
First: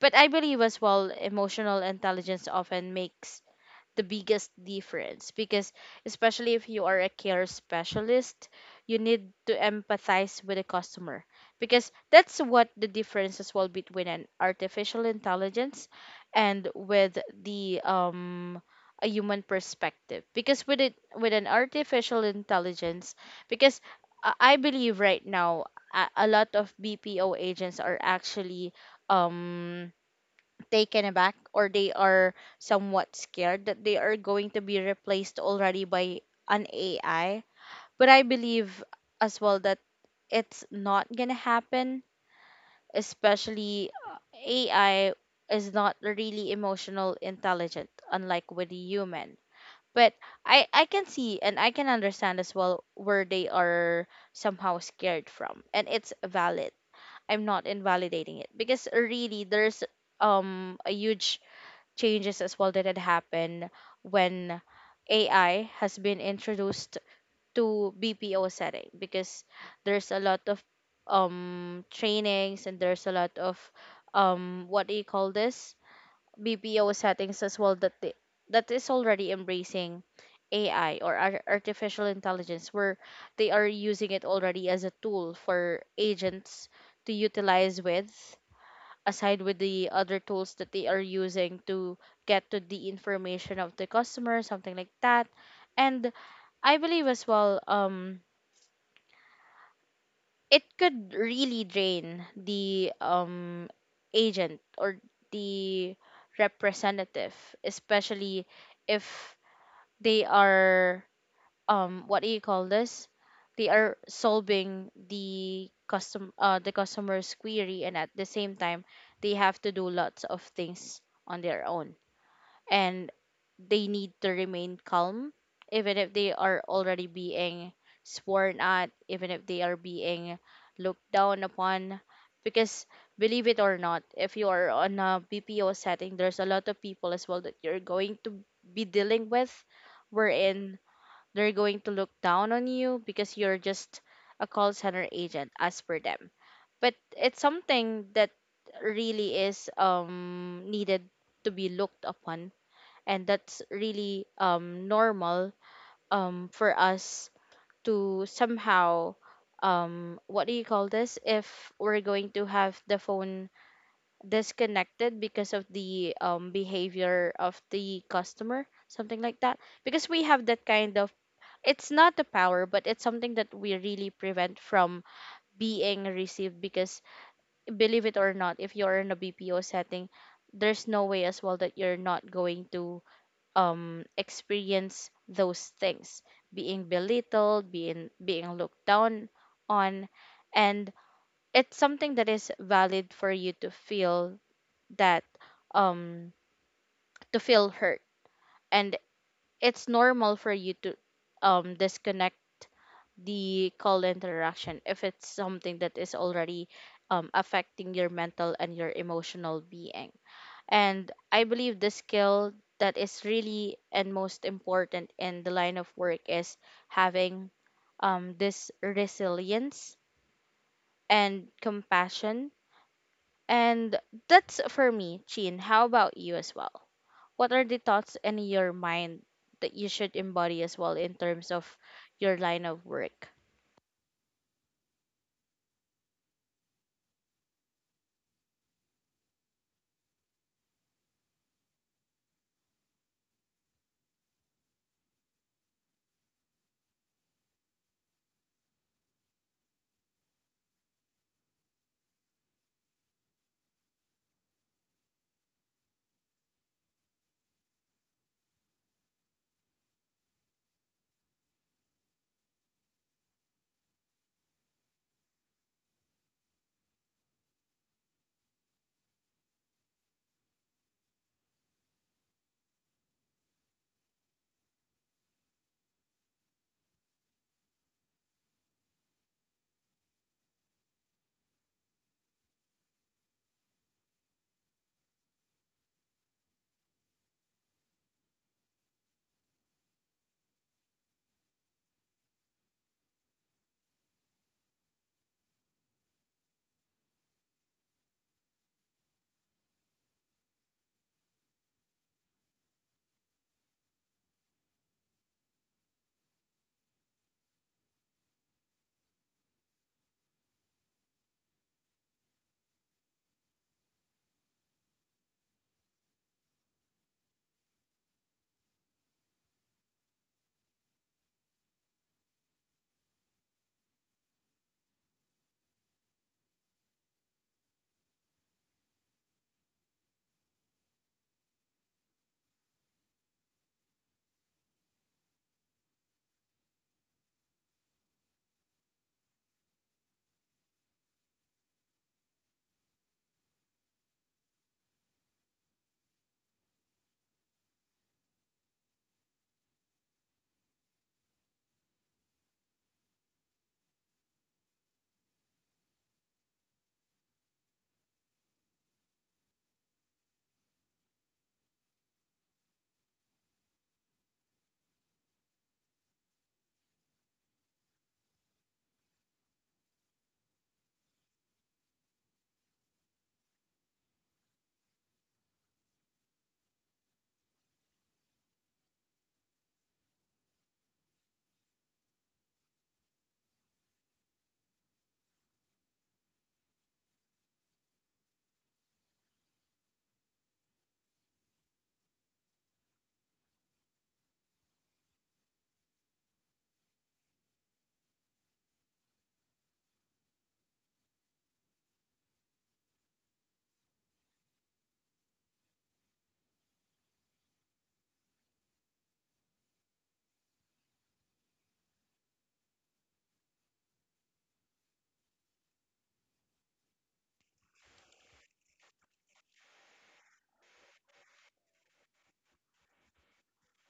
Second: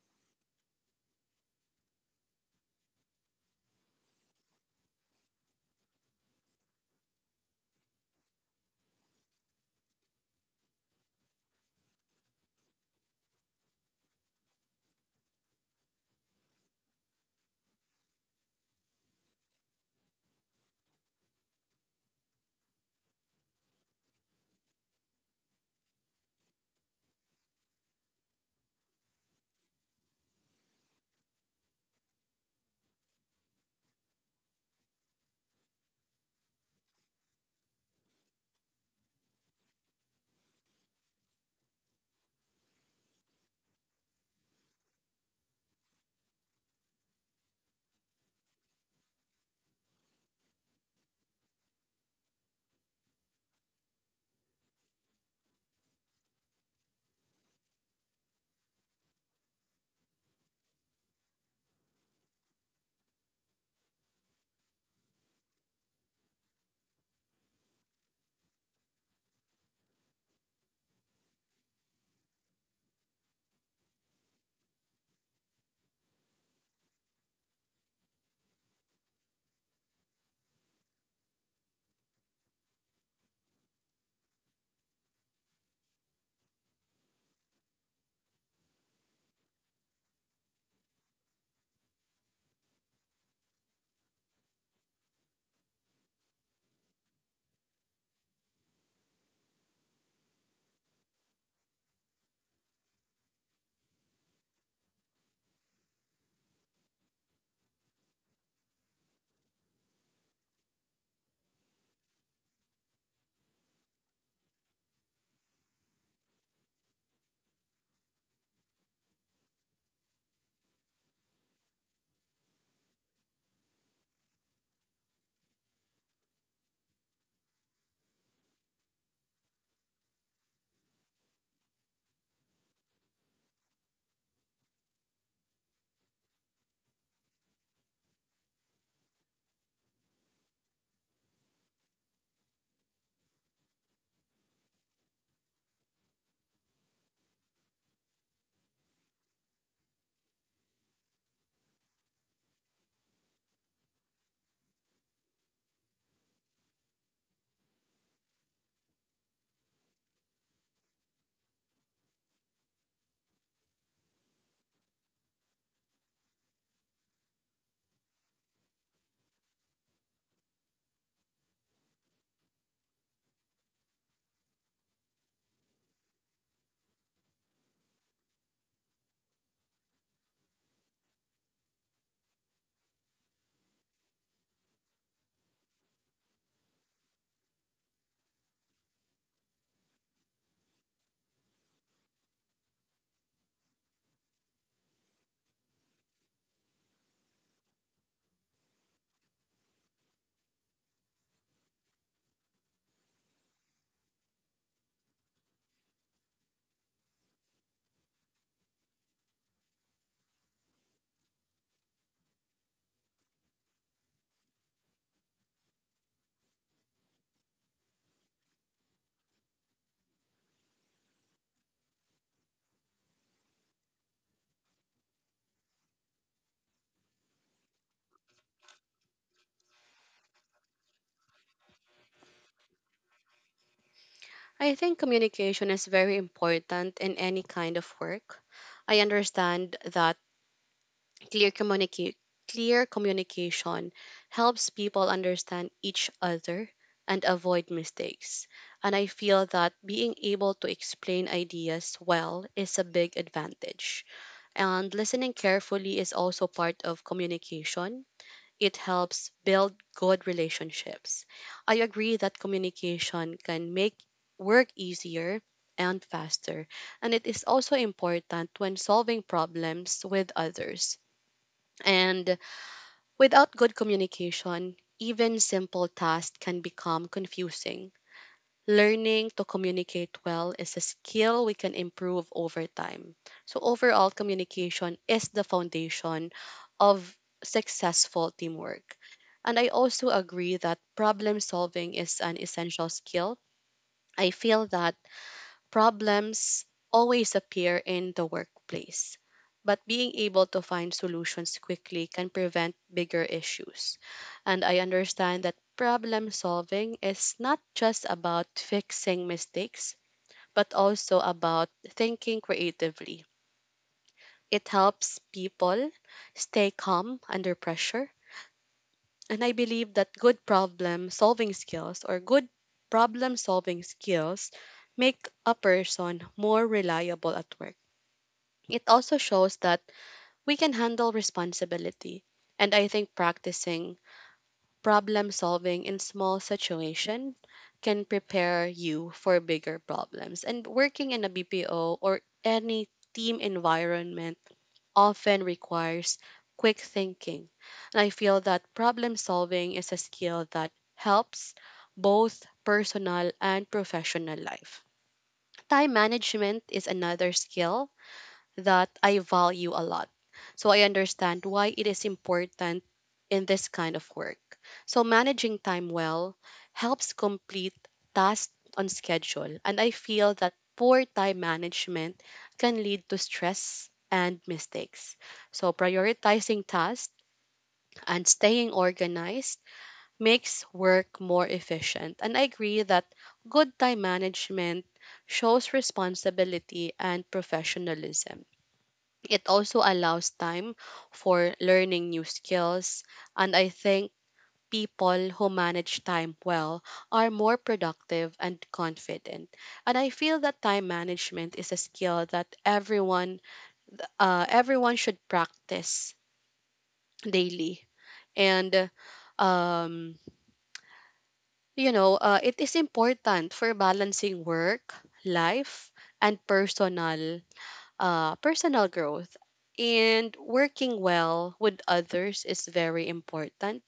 [SPEAKER 2] But I believe as well, emotional intelligence often makes the biggest difference, because especially if you are a care specialist, you need to empathize with the customer, because that's what the difference as well between an artificial intelligence and with the a human perspective. Because with it, with an artificial intelligence, because I believe right now, a lot of BPO agents are actually um taken aback, or they are somewhat scared that they are going to be replaced already by an AI. But I believe as well that it's not gonna happen, especially AI is not really emotional intelligent, unlike with the human. But I can see and I can understand as well where they are somehow scared from. And it's valid. I'm not invalidating it, because really there's a huge changes as well that had happened when AI has been introduced to BPO setting, because there's a lot of trainings and there's a lot of what do you call this, BPO settings as well that they, that is already embracing AI or artificial intelligence, where they are using it already as a tool for agents to utilize with, aside with the other tools that they are using to get to the information of the customer, something like that. And I believe as well, it could really drain the agent or the representative, especially if they are, what do you call this, they are solving the custom the customer's query, and at the same time they have to do lots of things on their own. And they need to remain calm even if they are already being sworn at, even if they are being looked down upon. Because believe it or not, if you are on a BPO setting there's a lot of people as well that you're going to be dealing with, wherein they're going to look down on you because you're just a call center agent as per them. But it's something that really is needed to be looked upon, and that's really normal for us to somehow, what do you call this, if we're going to have the phone disconnected because of the behavior of the customer, something like that. Because we have that kind of, it's not a power, but it's something that we really prevent from being received. Because believe it or not, if you're in a BPO setting there's no way as well that you're not going to experience those things, being belittled, being looked down on. And it's something that is valid for you to feel, that um to feel hurt. And it's normal for you to disconnect the call interaction if it's something that is already affecting your mental and your emotional being. And I believe the skill that is really and most important in the line of work is having, this resilience and compassion. And that's for me, Chin. How about you as well? What are the thoughts in your mind that you should embody as well in terms of your line of work?
[SPEAKER 1] I think communication is very important in any kind of work. I understand that clear communica- clear communication helps people understand each other and avoid mistakes. And I feel that being able to explain ideas well is a big advantage. And listening carefully is also part of communication. It helps build good relationships. I agree that communication can make work easier and faster. And it is also important when solving problems with others. And without good communication, even simple tasks can become confusing. Learning to communicate well is a skill we can improve over time. So, overall, communication is the foundation of successful teamwork. And I also agree that problem solving is an essential skill. I feel that problems always appear in the workplace, but being able to find solutions quickly can prevent bigger issues. And I understand that problem solving is not just about fixing mistakes, but also about thinking creatively. It helps people stay calm under pressure. And I believe that good problem solving skills make a person more reliable at work. It also shows that we can handle responsibility. And I think practicing problem solving in small situations can prepare you for bigger problems. And working in a BPO or any team environment often requires quick thinking. And I feel that problem solving is a skill that helps both personal and professional life. Time management is another skill that I value a lot. So I understand why it is important in this kind of work. So managing time well helps complete tasks on schedule, and I feel that poor time management can lead to stress and mistakes. So prioritizing tasks and staying organized makes work more efficient. And I agree that good time management shows responsibility and professionalism. It also allows time for learning new skills, and I think people who manage time well are more productive and confident. And I feel that time management is a skill that everyone should practice daily. And um, it is important for balancing work, life, and personal growth and working well with others is very important.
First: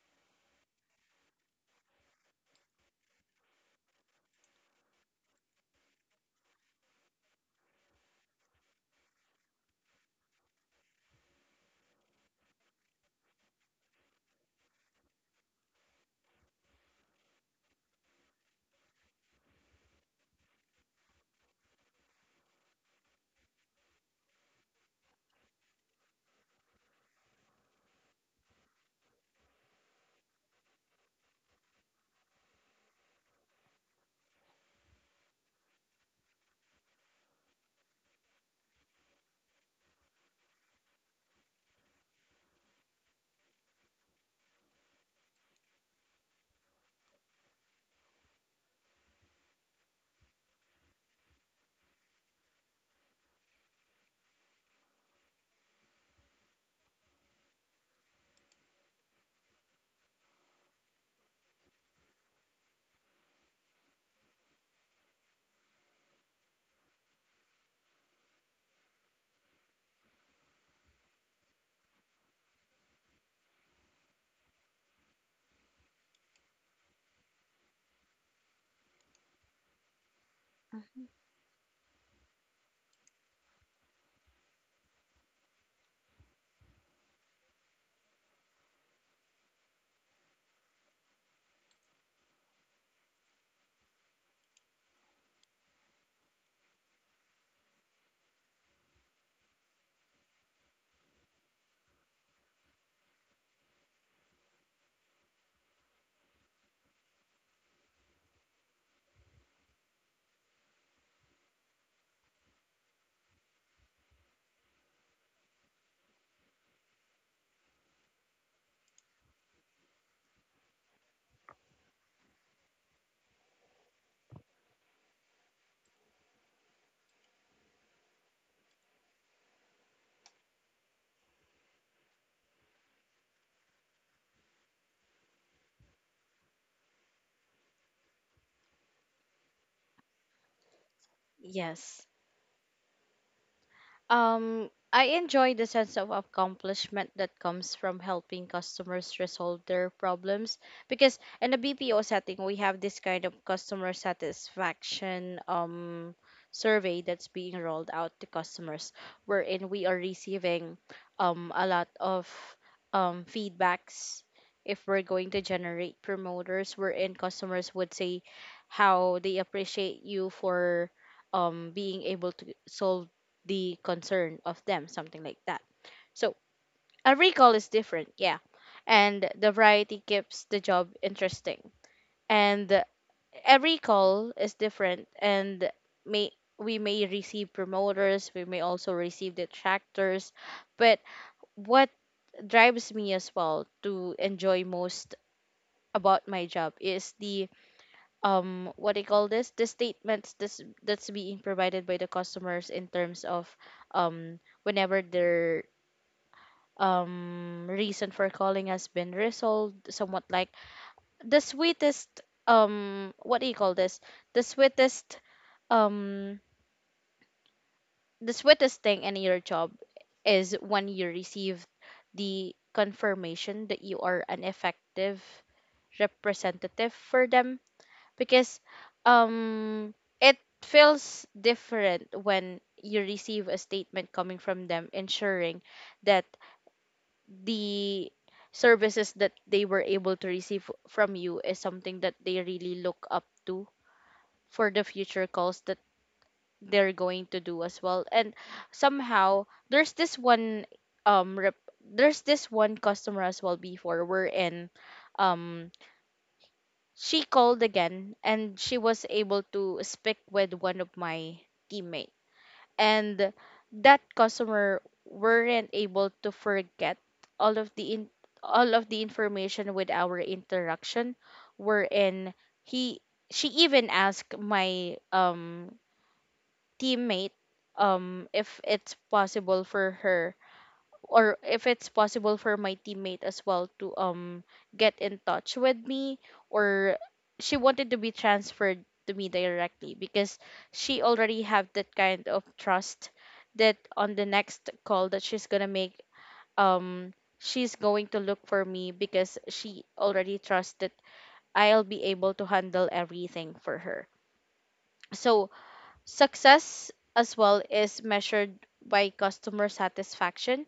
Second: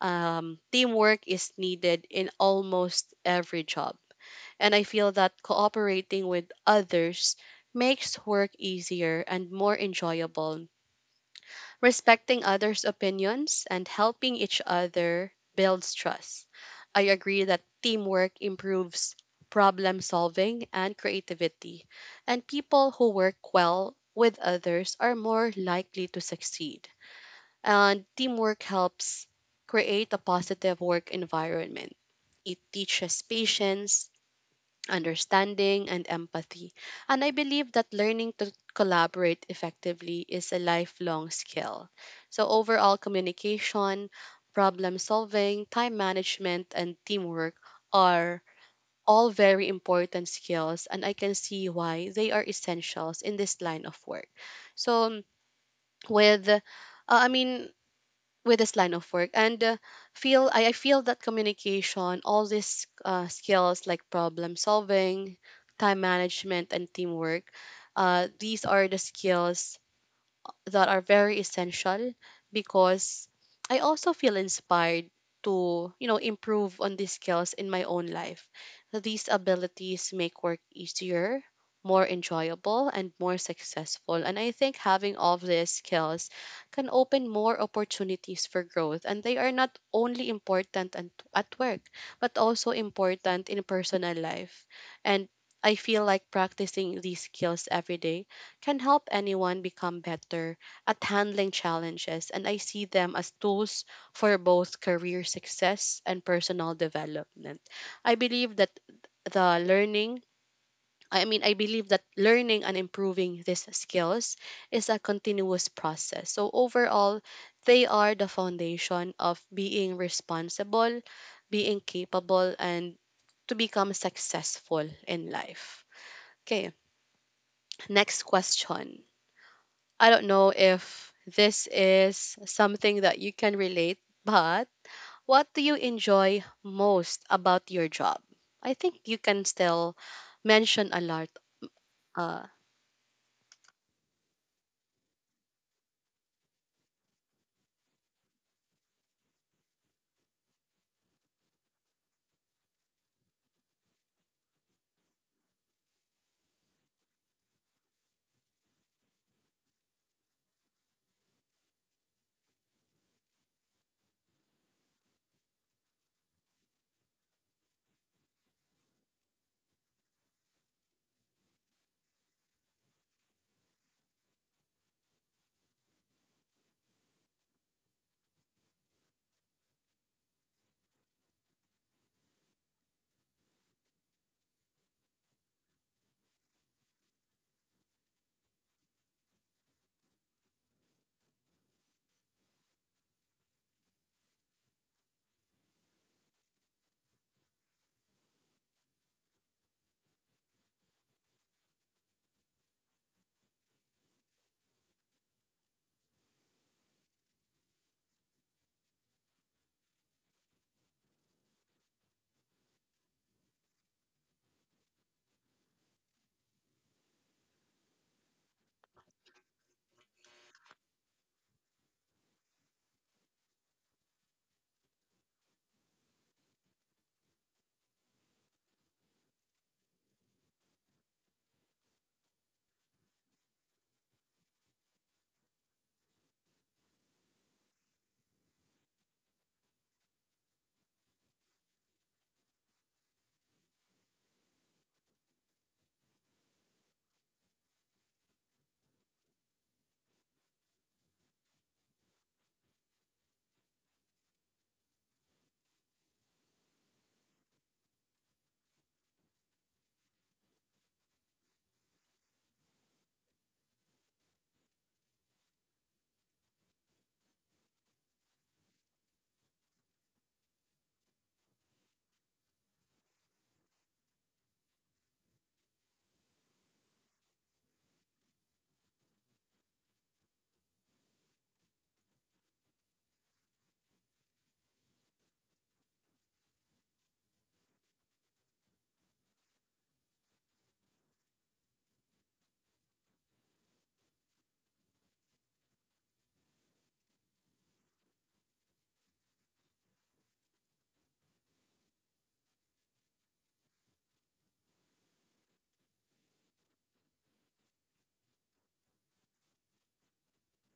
[SPEAKER 1] Teamwork is needed in almost every job. And I feel that cooperating with others makes work easier and more enjoyable. Respecting others' opinions and helping each other builds trust. I agree that teamwork improves problem solving and creativity, and people who work well with others are more likely to succeed. And teamwork helps create a positive work environment. It teaches patience, understanding, and empathy. And I believe that learning to collaborate effectively is a lifelong skill. So, overall, communication, problem solving, time management, and teamwork are all very important skills, and I can see why they are essentials in this line of work. So, with uh, I mean, with this line of work and I feel that communication, all these skills like problem solving, time management and teamwork, these are the skills that are very essential because I also feel inspired to, you know, improve on these skills in my own life. These abilities make work
[SPEAKER 2] Mhm.
[SPEAKER 1] easier, more enjoyable, and more successful. And I think having all of these skills can open more opportunities for growth. And they are not only important and at work, but also important in personal life. And I feel like practicing these skills every day can help anyone become better at handling challenges, and I see them as tools for both career success and personal development. I believe that the learning I believe that learning and improving these skills is a continuous process. So, overall, they are the foundation of being responsible, being capable, and to become successful in life. Okay, next question. I don't know if this is something that you can relate, but what do you enjoy most about your job? I think you can still mention a lot.
[SPEAKER 2] Yes.
[SPEAKER 1] Uh,
[SPEAKER 2] I enjoy the sense of accomplishment that comes from helping customers resolve their problems, because in a BPO setting, we have this kind of customer satisfaction survey that's being rolled out to customers, wherein we are receiving a lot of feedbacks if we're going to generate promoters, wherein customers would say how they appreciate you for being able to solve the concern of them, something like that. So a recall is different, yeah. And the variety keeps the job interesting. And a recall is different, and may, we may receive promoters, we may also receive detractors. But what drives me as well to enjoy most about my job is the, what do you call this? The statements that's being provided by the customers in terms of whenever they're reason for calling has been resolved, somewhat like the sweetest, what do you call this, the sweetest um the sweetest thing in your job is when you receive the confirmation that you are an effective representative for them. Because um it feels different when you receive a statement coming from them, ensuring that the services that they were able to receive from you is something that they really look up to for the future calls that they're going to do as well. And somehow, there's this one there's this one customer as well before, we're in, um she called again and she was able to speak with one of my teammates. And that customer weren't able to forget all of the in, all of the information with our interaction, wherein he she even asked my teammate, if it's possible for her, or if it's possible for my teammate as well to get in touch with me, or she wanted to be transferred to me directly, because she already have that kind of trust that on the next call that she's going to make, um she's going to look for me, because she already trusts that I'll be able to handle everything for her. So success as well is measured by customer satisfaction,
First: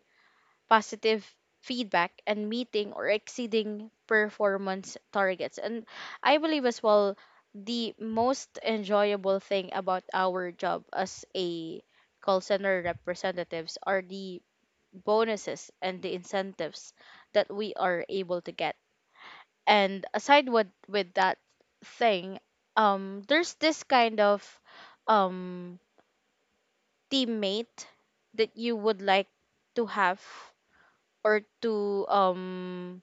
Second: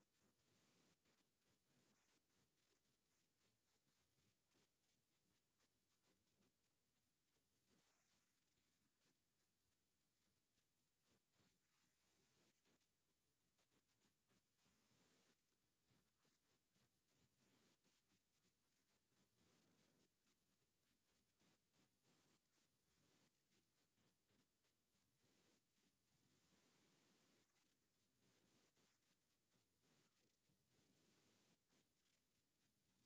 [SPEAKER 2] positive feedback, and meeting or exceeding performance targets. And I believe as well the most enjoyable thing about our job as a call center representatives are the bonuses and the incentives that we are able to get. And aside with that thing, there's this kind of um teammate that you would like to have, or to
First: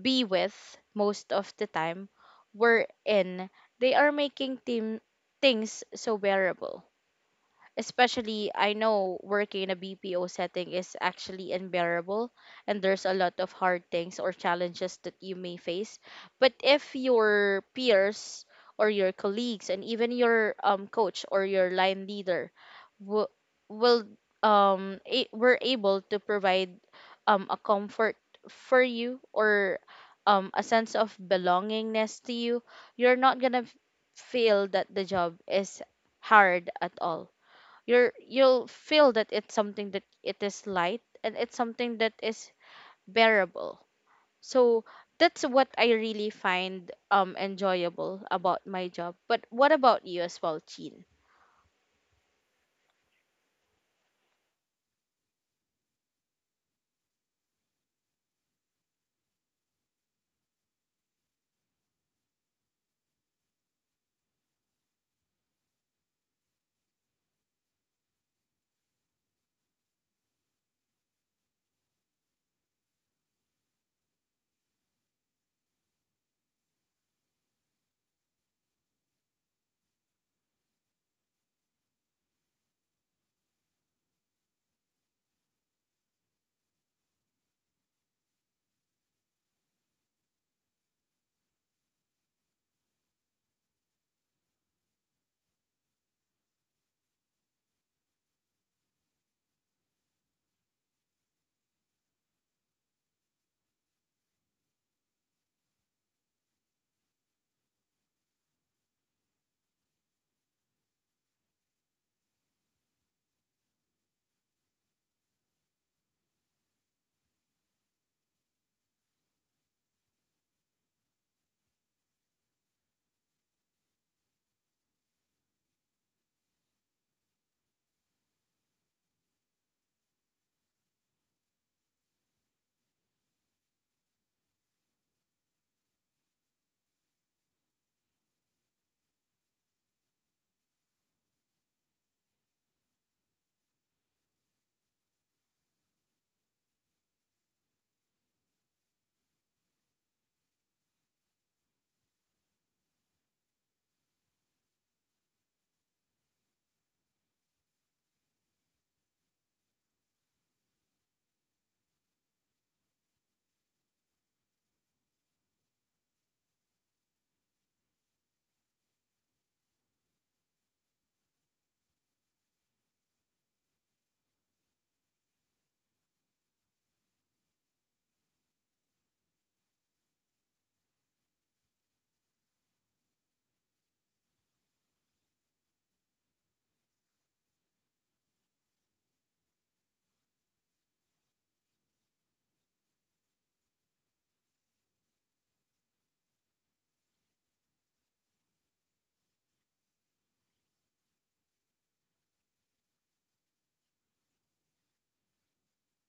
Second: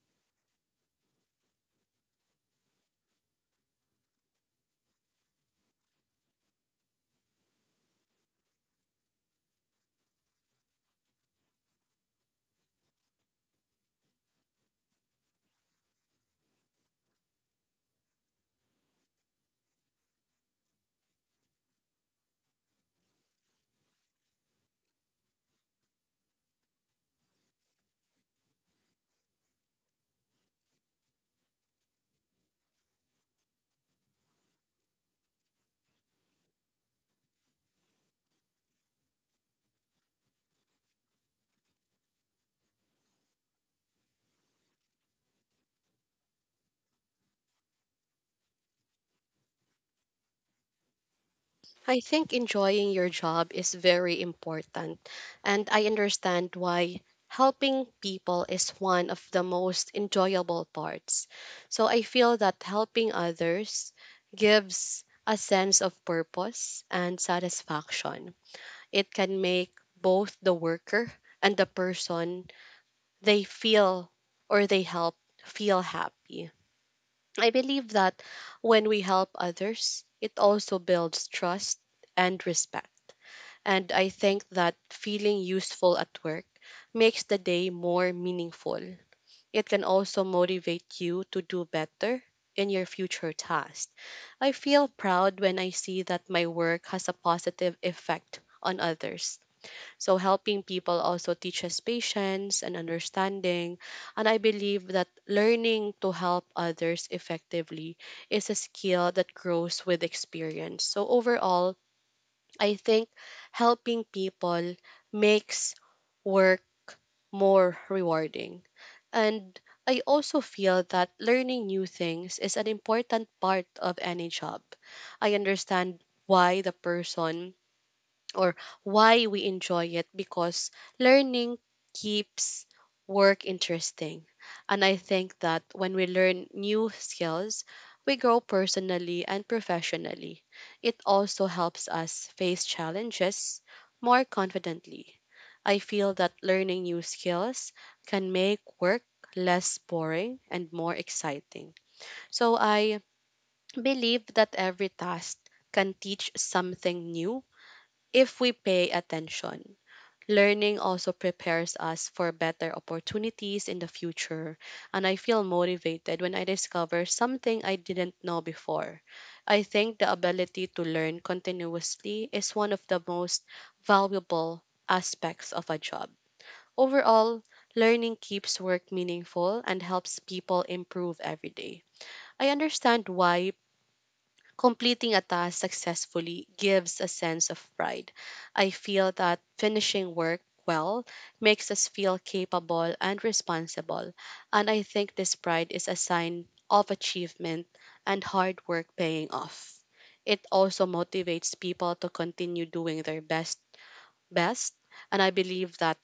[SPEAKER 2] be with most of the time, we're in, they are making team things so bearable. Especially, I know working in a BPO setting is actually unbearable, and there's a lot of hard things or challenges that you may face. But if your peers or your colleagues and even your coach or your line leader w- will were able to provide a comfort for you, or a sense of belongingness to you, you're not gonna feel that the job is hard at all. You're you'll feel that it's something that it is light and it's something that is bearable. So that's what I really find enjoyable about my job. But what about you as well, Chin?
[SPEAKER 1] I think enjoying your job is very important, and I understand why helping people is one of the most enjoyable parts. So I feel that helping others gives a sense of purpose and satisfaction. It can make both the worker and the person they feel or they help feel happy. I believe that when we help others, it also builds trust and respect. And I think that feeling useful at work makes the day more meaningful. It can also motivate you to do better in your future tasks. I feel proud when I see that my work has a positive effect on others, so helping people also teaches patience and understanding. And I believe that learning to help others effectively is a skill that grows with experience. So overall, I think helping people makes work more rewarding. And I also feel that learning new things is an important part of any job. I understand why the person or why we enjoy it because learning keeps work interesting. And I think that when we learn new skills, we grow personally and professionally. It also helps us face challenges more confidently. I feel that learning new skills can make work less boring and more exciting. So I believe that every task can teach something new if we pay attention. Learning also prepares us for better opportunities in the future, and I feel motivated when I discover something I didn't know before. I think the ability to learn continuously is one of the most valuable aspects of a job. Overall, learning keeps work meaningful and helps people improve every day. I understand why completing a task successfully gives a sense of pride. I feel that finishing work well makes us feel capable and responsible, and I think this pride is a sign of achievement and hard work paying off. It also motivates people to continue doing their best, and I believe that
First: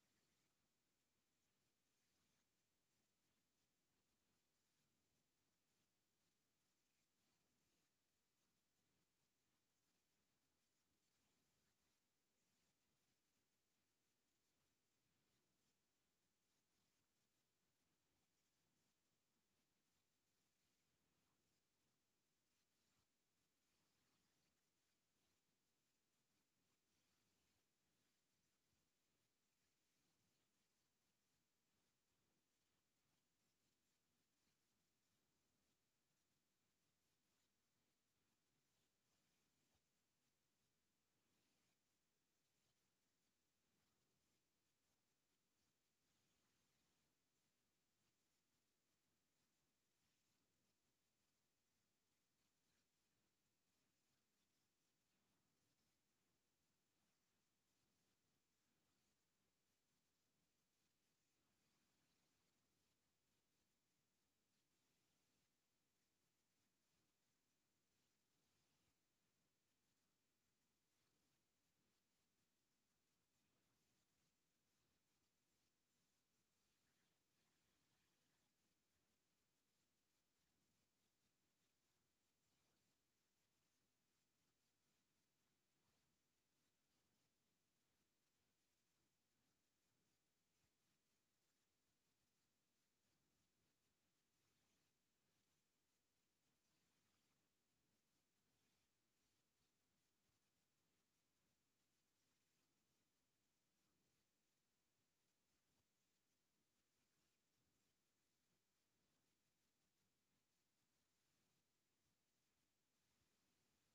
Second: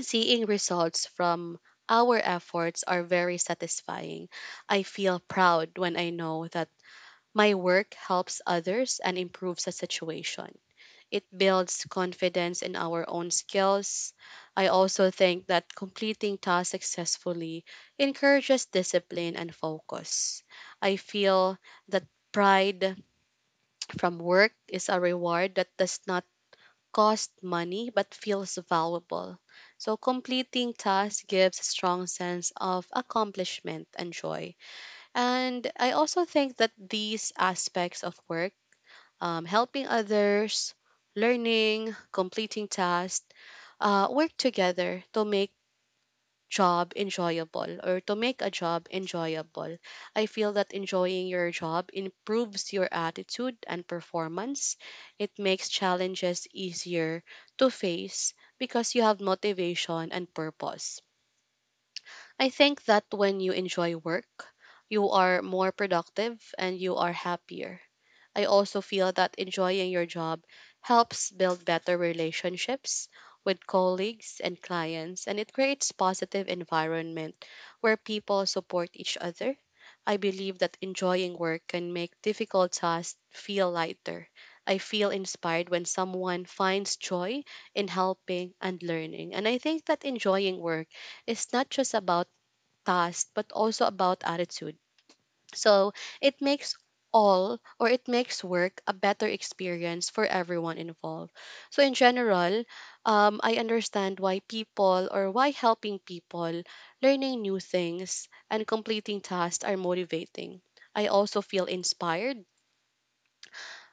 [SPEAKER 1] seeing results from our efforts are very satisfying. I feel proud when I know that my work helps others and improves the situation. It builds confidence in our own skills. I also think that completing tasks successfully encourages discipline and focus. I feel that pride from work is a reward that does not cost money but feels valuable. So, completing tasks gives a strong sense of accomplishment and joy. And I also think that these aspects of work, helping others, learning, completing tasks, work together to make a job enjoyable. I feel that enjoying your job improves your attitude and performance. It makes challenges easier to face because you have motivation and purpose. I think that when you enjoy work, you are more productive and you are happier. I also feel that enjoying your job helps build better relationships with colleagues and clients, and it creates positive environment where people support each other. I believe that enjoying work can make difficult tasks feel lighter. I feel inspired when someone finds joy in helping and learning. And I think that enjoying work is not just about tasks but also about attitude, so it makes work a better experience for everyone involved. So in general, I understand why helping people, learning new things, and completing tasks are motivating. I also feel inspired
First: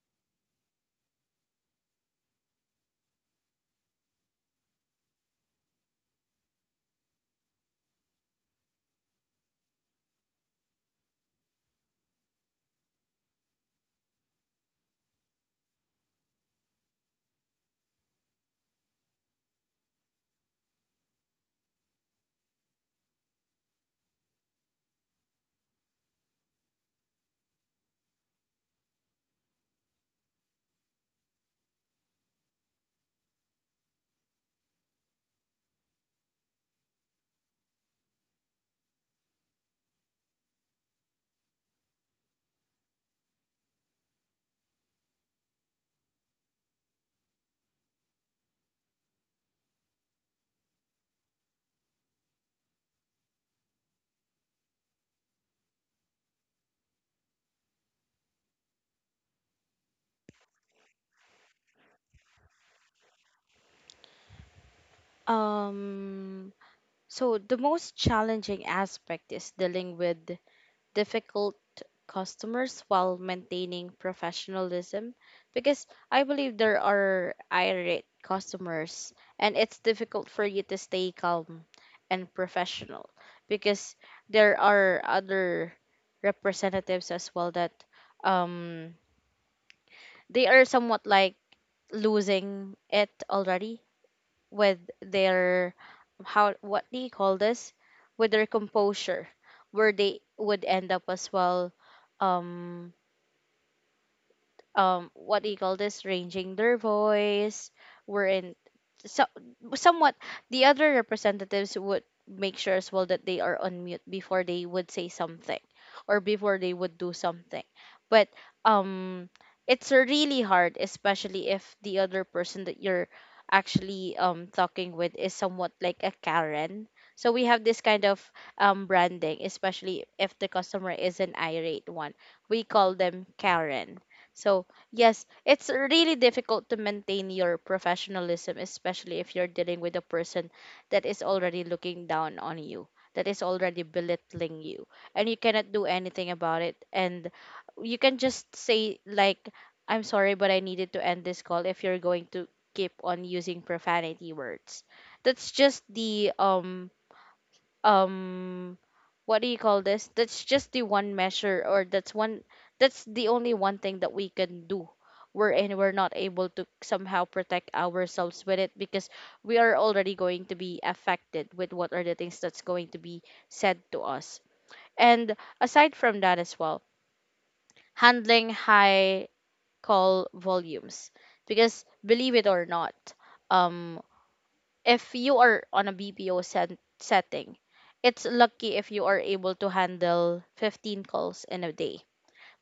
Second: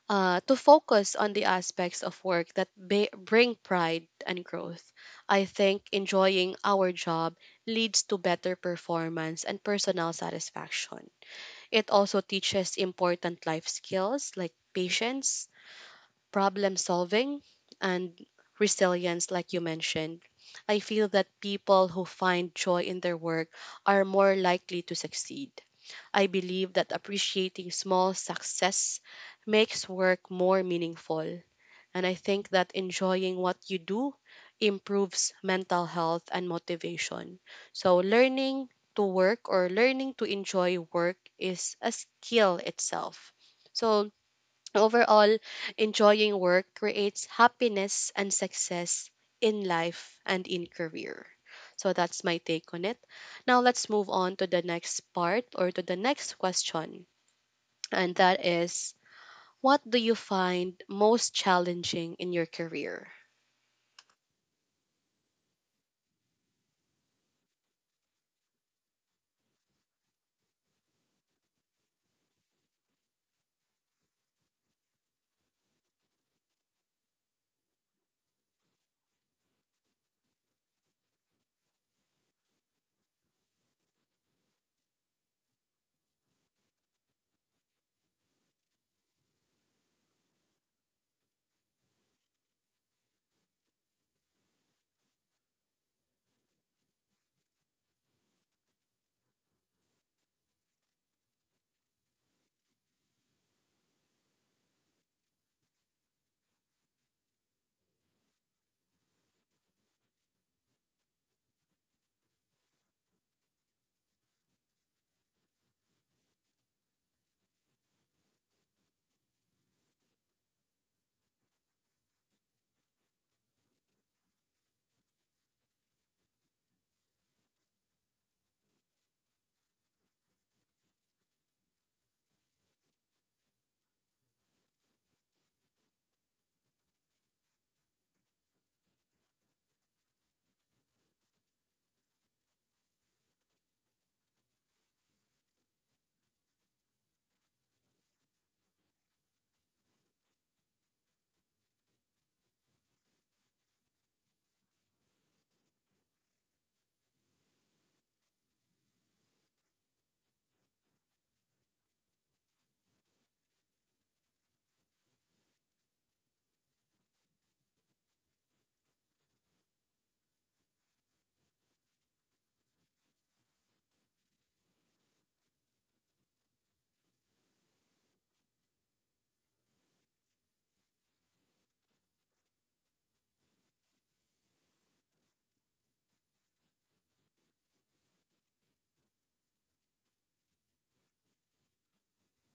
[SPEAKER 1] to focus on the aspects of work that bring pride and growth. I think enjoying our job leads to better performance and personal satisfaction. It also teaches important life skills like patience, problem solving, and resilience, like you mentioned. I feel that people who find joy in their work are more likely to succeed. I believe that appreciating small success makes work more meaningful. And I think that enjoying what you do improves mental health and motivation. So, learning to enjoy work is a skill itself. So, overall, enjoying work creates happiness and success in life and in career. So, that's my take on it. Now, let's move on to the next part or to the next question. And that is, what do you find most challenging in your career?
[SPEAKER 2] Um So, the most challenging aspect is dealing with difficult customers while maintaining professionalism, because I believe there are irate customers and it's difficult for you to stay calm and professional. Because there are other representatives as well that, um they are somewhat like losing it already with their, how, what do you call this, with their composure, where they would end up as well, um what do you call this, ranging their voice. Wherein, so, somewhat, the other representatives would make sure as well that they are on mute before they would say something or before they would do something. But um it's really hard, especially if the other person that you're actually talking with is somewhat like a Karen. So we have this kind of branding, especially if the customer is an irate one, we call them Karen. So yes, it's really difficult to maintain your professionalism, especially if you're dealing with a person that is already looking down on you, that is already belittling you, and you cannot do anything about it. And you can just say, like, I'm sorry, but I needed to end this call if you're going to keep on using profanity words. That's just the um what do you call this? That's just the one measure, or that's one, that's the only one thing that we can do. Wherein we're not able to somehow protect ourselves with it, because we are already going to be affected with what are the things that's going to be said to us. And aside from that as well, handling high call volumes, because believe it or not, um, if you are on a BPO setting, it's lucky if you are able to handle 15 calls in a day.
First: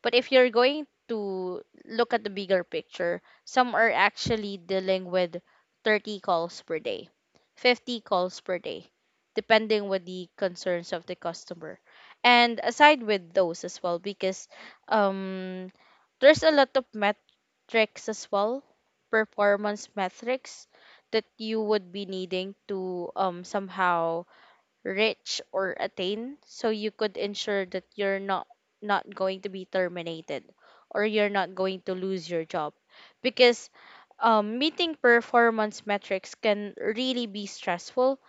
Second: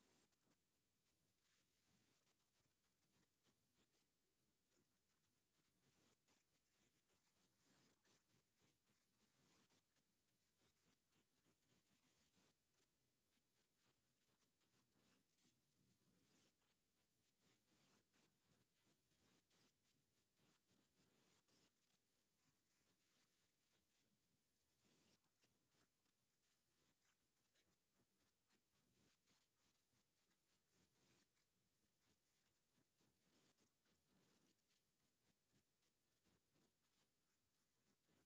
[SPEAKER 2] But if you're going to look at the bigger picture, some are actually dealing with 30 calls per day, 50 calls per day, depending with the concerns of the customer. And aside with those as well, because um, there's a lot of tricks as well, performance metrics that you would be needing to somehow reach or attain, so you could ensure that you're not going to be terminated or you're not going to lose your job. Because meeting performance metrics can really be stressful,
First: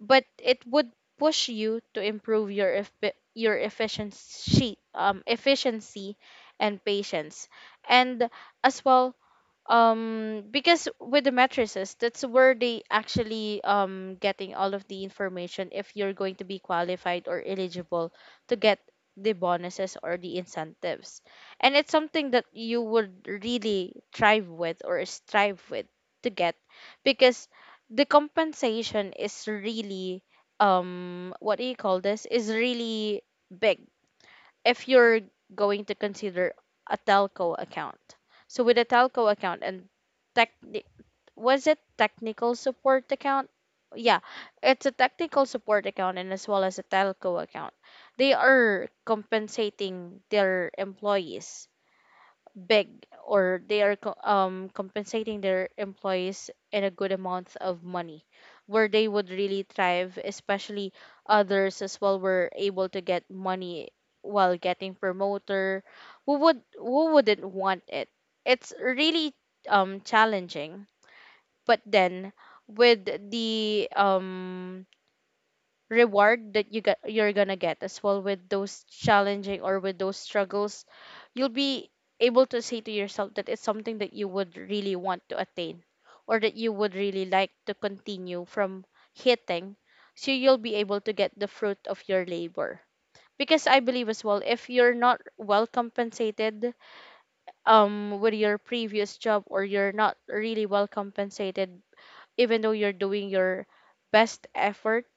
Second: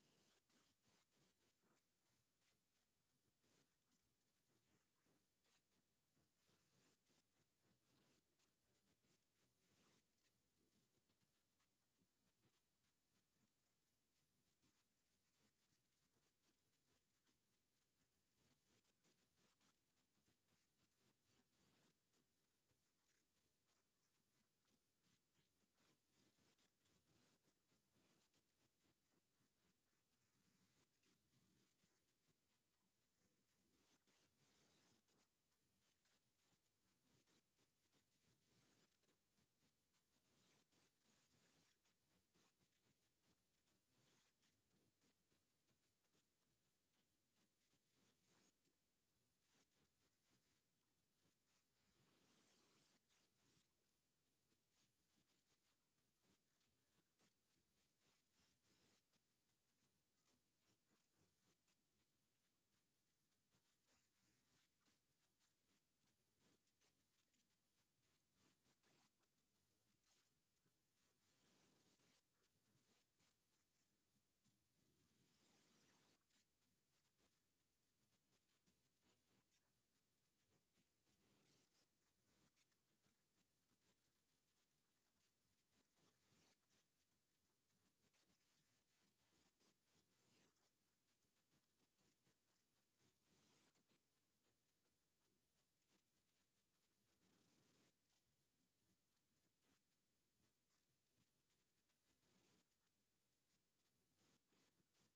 [SPEAKER 2] but it would push you to improve your efficiency and patience, and as well, because with the matrices, that's where they actually getting all of the information if you're going to be qualified or eligible to get the bonuses or the incentives. And it's something that you would really thrive with or strive with to get, because the compensation is really, what do you call this, is really big if you're going to consider a telco account. So with a telco account and tech, was it technical support account? Yeah, it's a technical support account, and as well as a telco account. They are compensating their employees big, or they are compensating their employees in a good amount of money, where they would really thrive. Especially others as well were able to get money while getting promoter. Who would, who wouldn't want it? It's really challenging, but then with the reward that you get, you're gonna get as well with those challenging or with those struggles. You'll be able to say to yourself that it's something that you would really want to attain, or that you would really like to continue from hitting, so you'll be able to get the fruit of your labor. Because I believe as well, if you're not well compensated with your previous job, or you're not really well compensated, even though you're doing your best effort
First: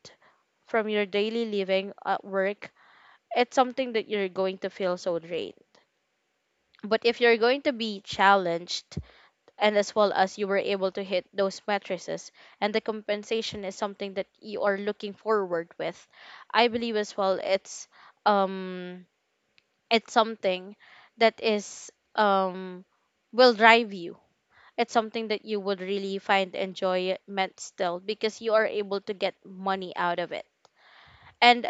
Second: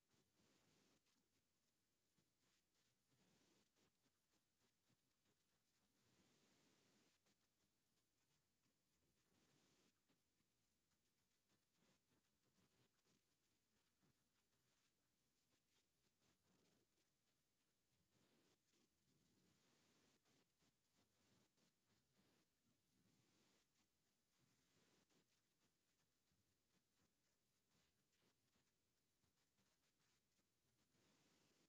[SPEAKER 2] from your daily living at work, it's something that you're going to feel so drained. But if you're going to be challenged, and as well as you were able to hit those matrices, and the compensation is something that you are looking forward with, I believe as well um it's something that is um will drive you. It's something that you would really find enjoyment still, because you are able to get money out of it. And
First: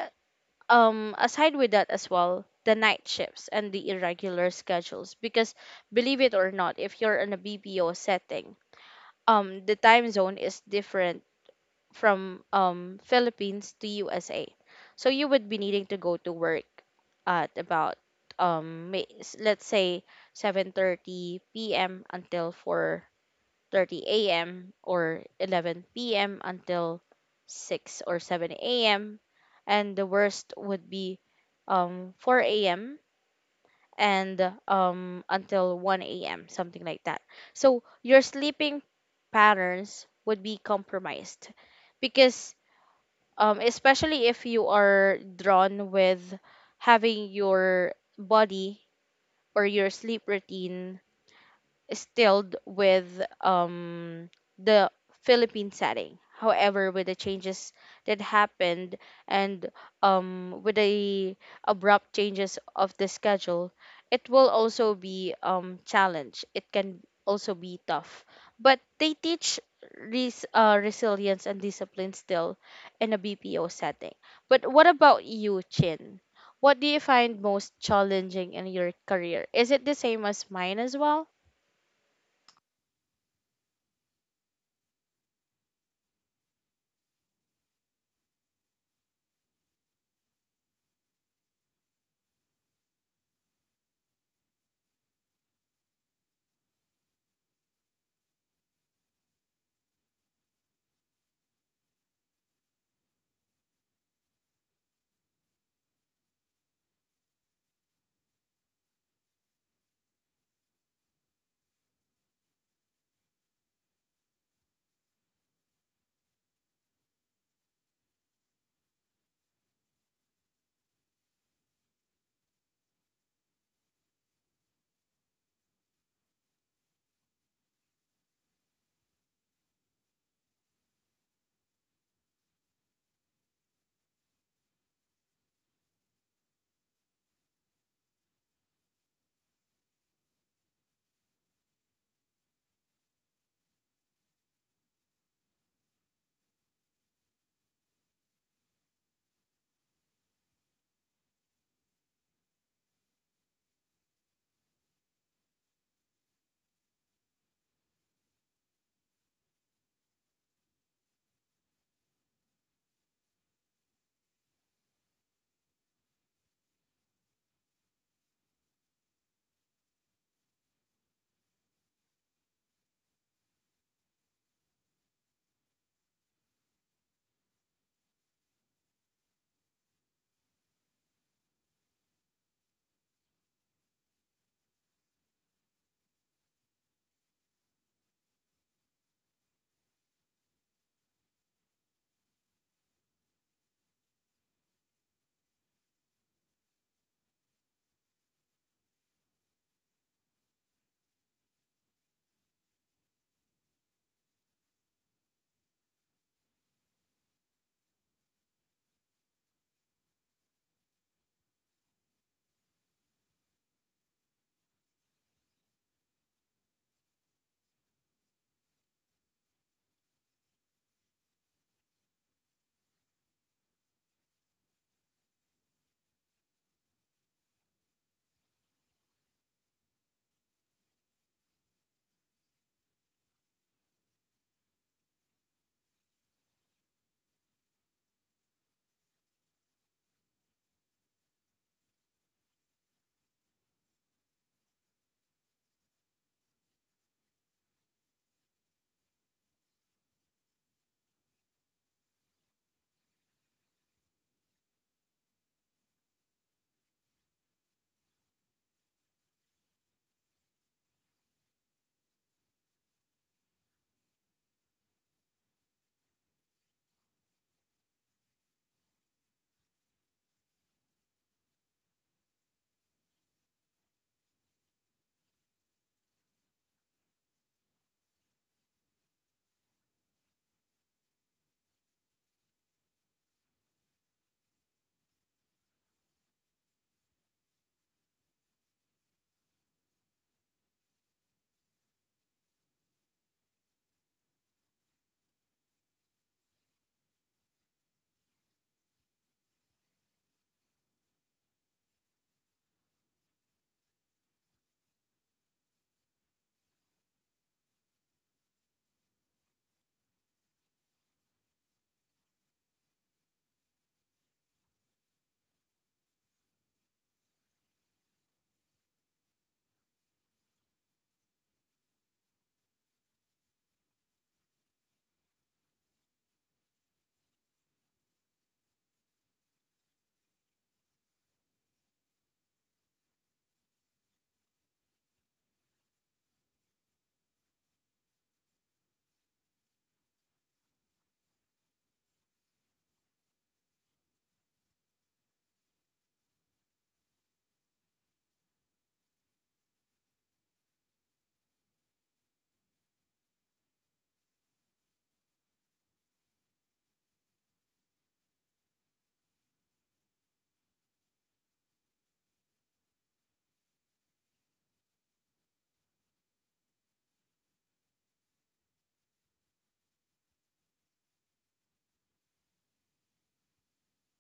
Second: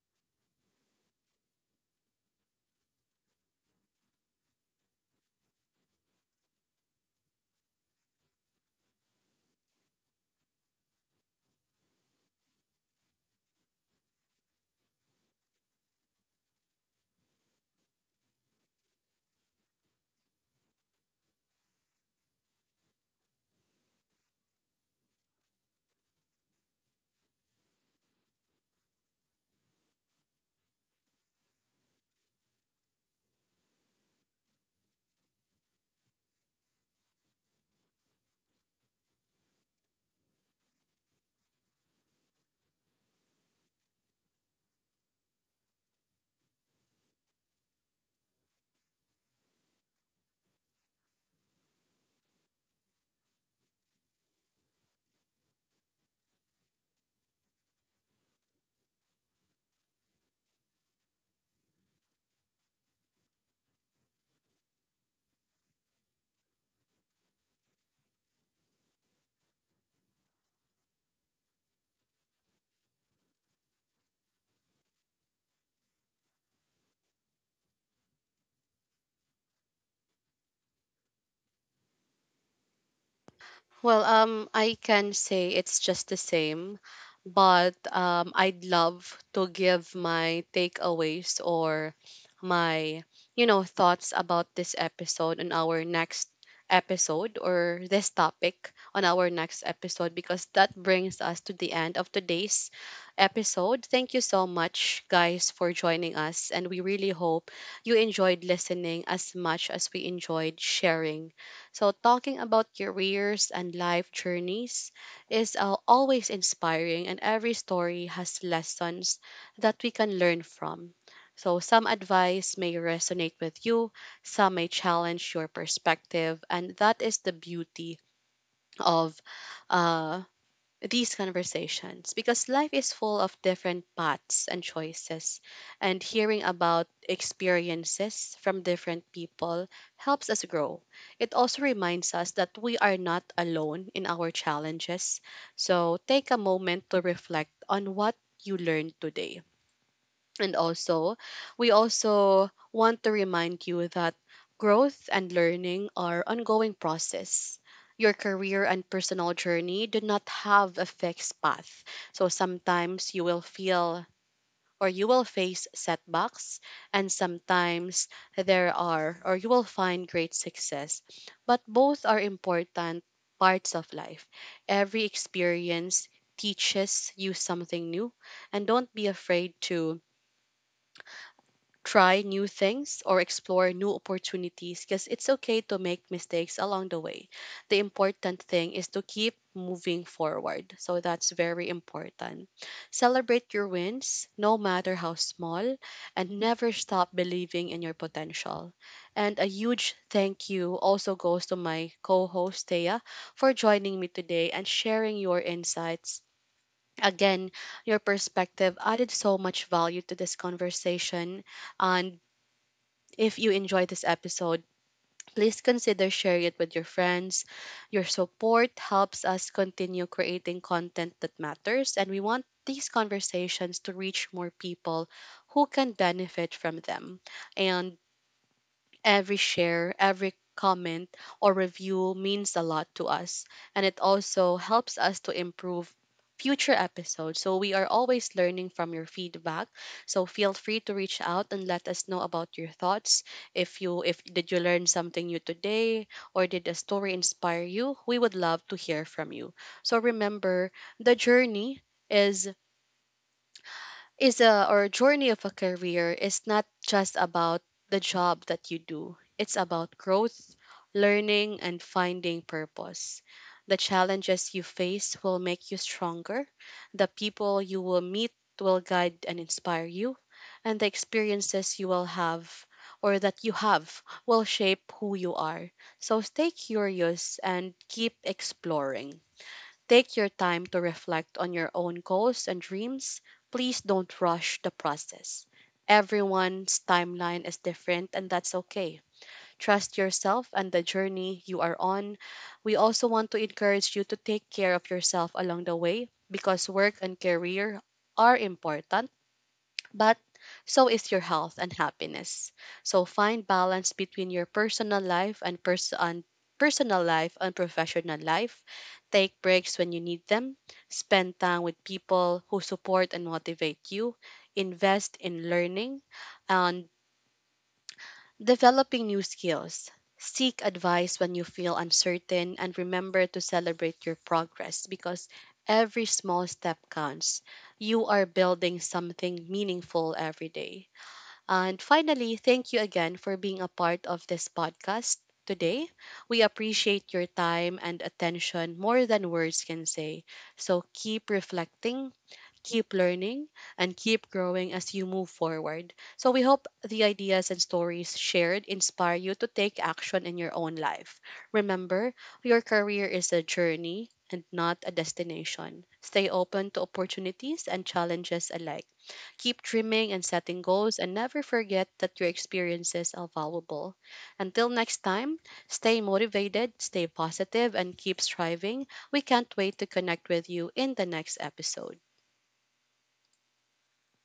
[SPEAKER 2] aside with that as well, the night shifts and the irregular schedules, because believe it or not, if you're in a BPO setting, the time zone is different from Philippines to USA. So you would be needing to go to work at about, let's say, 7:30 p.m. until 4:30 a.m., or 11 p.m. until 6 or 7 a.m. And the worst would be 4 a.m. and until 1 a.m., something like that. So your sleeping patterns would be compromised, because especially if you are drawn with having your body or your sleep routine stilled with um, the Philippine setting. However, with the changes that happened, and with the abrupt changes of the schedule, it will also be challenge. It can also be tough, but they teach resilience and discipline still in a BPO setting. But what about you, Chin? What do you find most challenging in your career? Is it the same as mine as well?
[SPEAKER 1] Well, I can say it's just the same, but I'd love to give my takeaways or my thoughts about this episode on our next episode, or this topic on our next episode, because that brings us to the end of today's episode. Thank you so much, guys, for joining us, and we really hope you enjoyed listening as much as we enjoyed sharing. So, talking about careers and life journeys is always inspiring, and every story has lessons that we can learn from. So, some advice may resonate with you, some may challenge your perspective, and that is the beauty of uh, these conversations, because life is full of different paths and choices, and hearing about experiences from different people helps us grow. It also reminds us that we are not alone in our challenges. So take a moment to reflect on what you learned today, and also, we also want to remind you that growth and learning are ongoing process. Your career and personal journey do not have a fixed path. So sometimes you will face setbacks, and sometimes there are or you will find great success. But both are important parts of life. Every experience teaches you something new, and don't be afraid to try new things or explore new opportunities, because it's okay to make mistakes along the way. The important thing is to keep moving forward. So that's very important. Celebrate your wins, no matter how small, and never stop believing in your potential. And a huge thank you also goes to my co host, Thea, for joining me today and sharing your insights. Again, your perspective added so much value to this conversation. And if you enjoyed this episode, please consider sharing it with your friends. Your support helps us continue creating content that matters, and we want these conversations to reach more people who can benefit from them. And every share, every comment or review means a lot to us, and it also helps us to improve future episodes. So we are always learning from your feedback. So feel free to reach out and let us know about your thoughts. If did you learn something new today, or did a story inspire you? We would love to hear from you. So remember, the journey is is a or journey of a career is not just about the job that you do. It's about growth, learning and finding purpose. The challenges you face will make you stronger. The people you will meet will guide and inspire you, and the experiences you will have or that you have will shape who you are. So stay curious and keep exploring. Take your time to reflect on your own goals and dreams. Please don't rush the process. Everyone's timeline is different, and that's okay. Trust yourself and the journey you are on. We also want to encourage you to take care of yourself along the way, because work and career are important, but so is your health and happiness. So find balance between your personal life and professional life. Take breaks when you need them. Spend time with people who support and motivate you. Invest in learning and developing new skills. Seek advice when you feel uncertain, and remember to celebrate your progress, because every small step counts. You are building something meaningful every day. And finally, thank you again for being a part of this podcast today. We appreciate your time and attention more than words can say. So keep reflecting, keep learning, and keep growing as you move forward. So we hope the ideas and stories shared inspire you to take action in your own life. Remember, your career is a journey and not a destination. Stay open to opportunities and challenges alike. Keep dreaming and setting goals, and never forget that your experiences are valuable. Until next time, stay motivated, stay positive, and keep striving. We can't wait to connect with you in the next episode.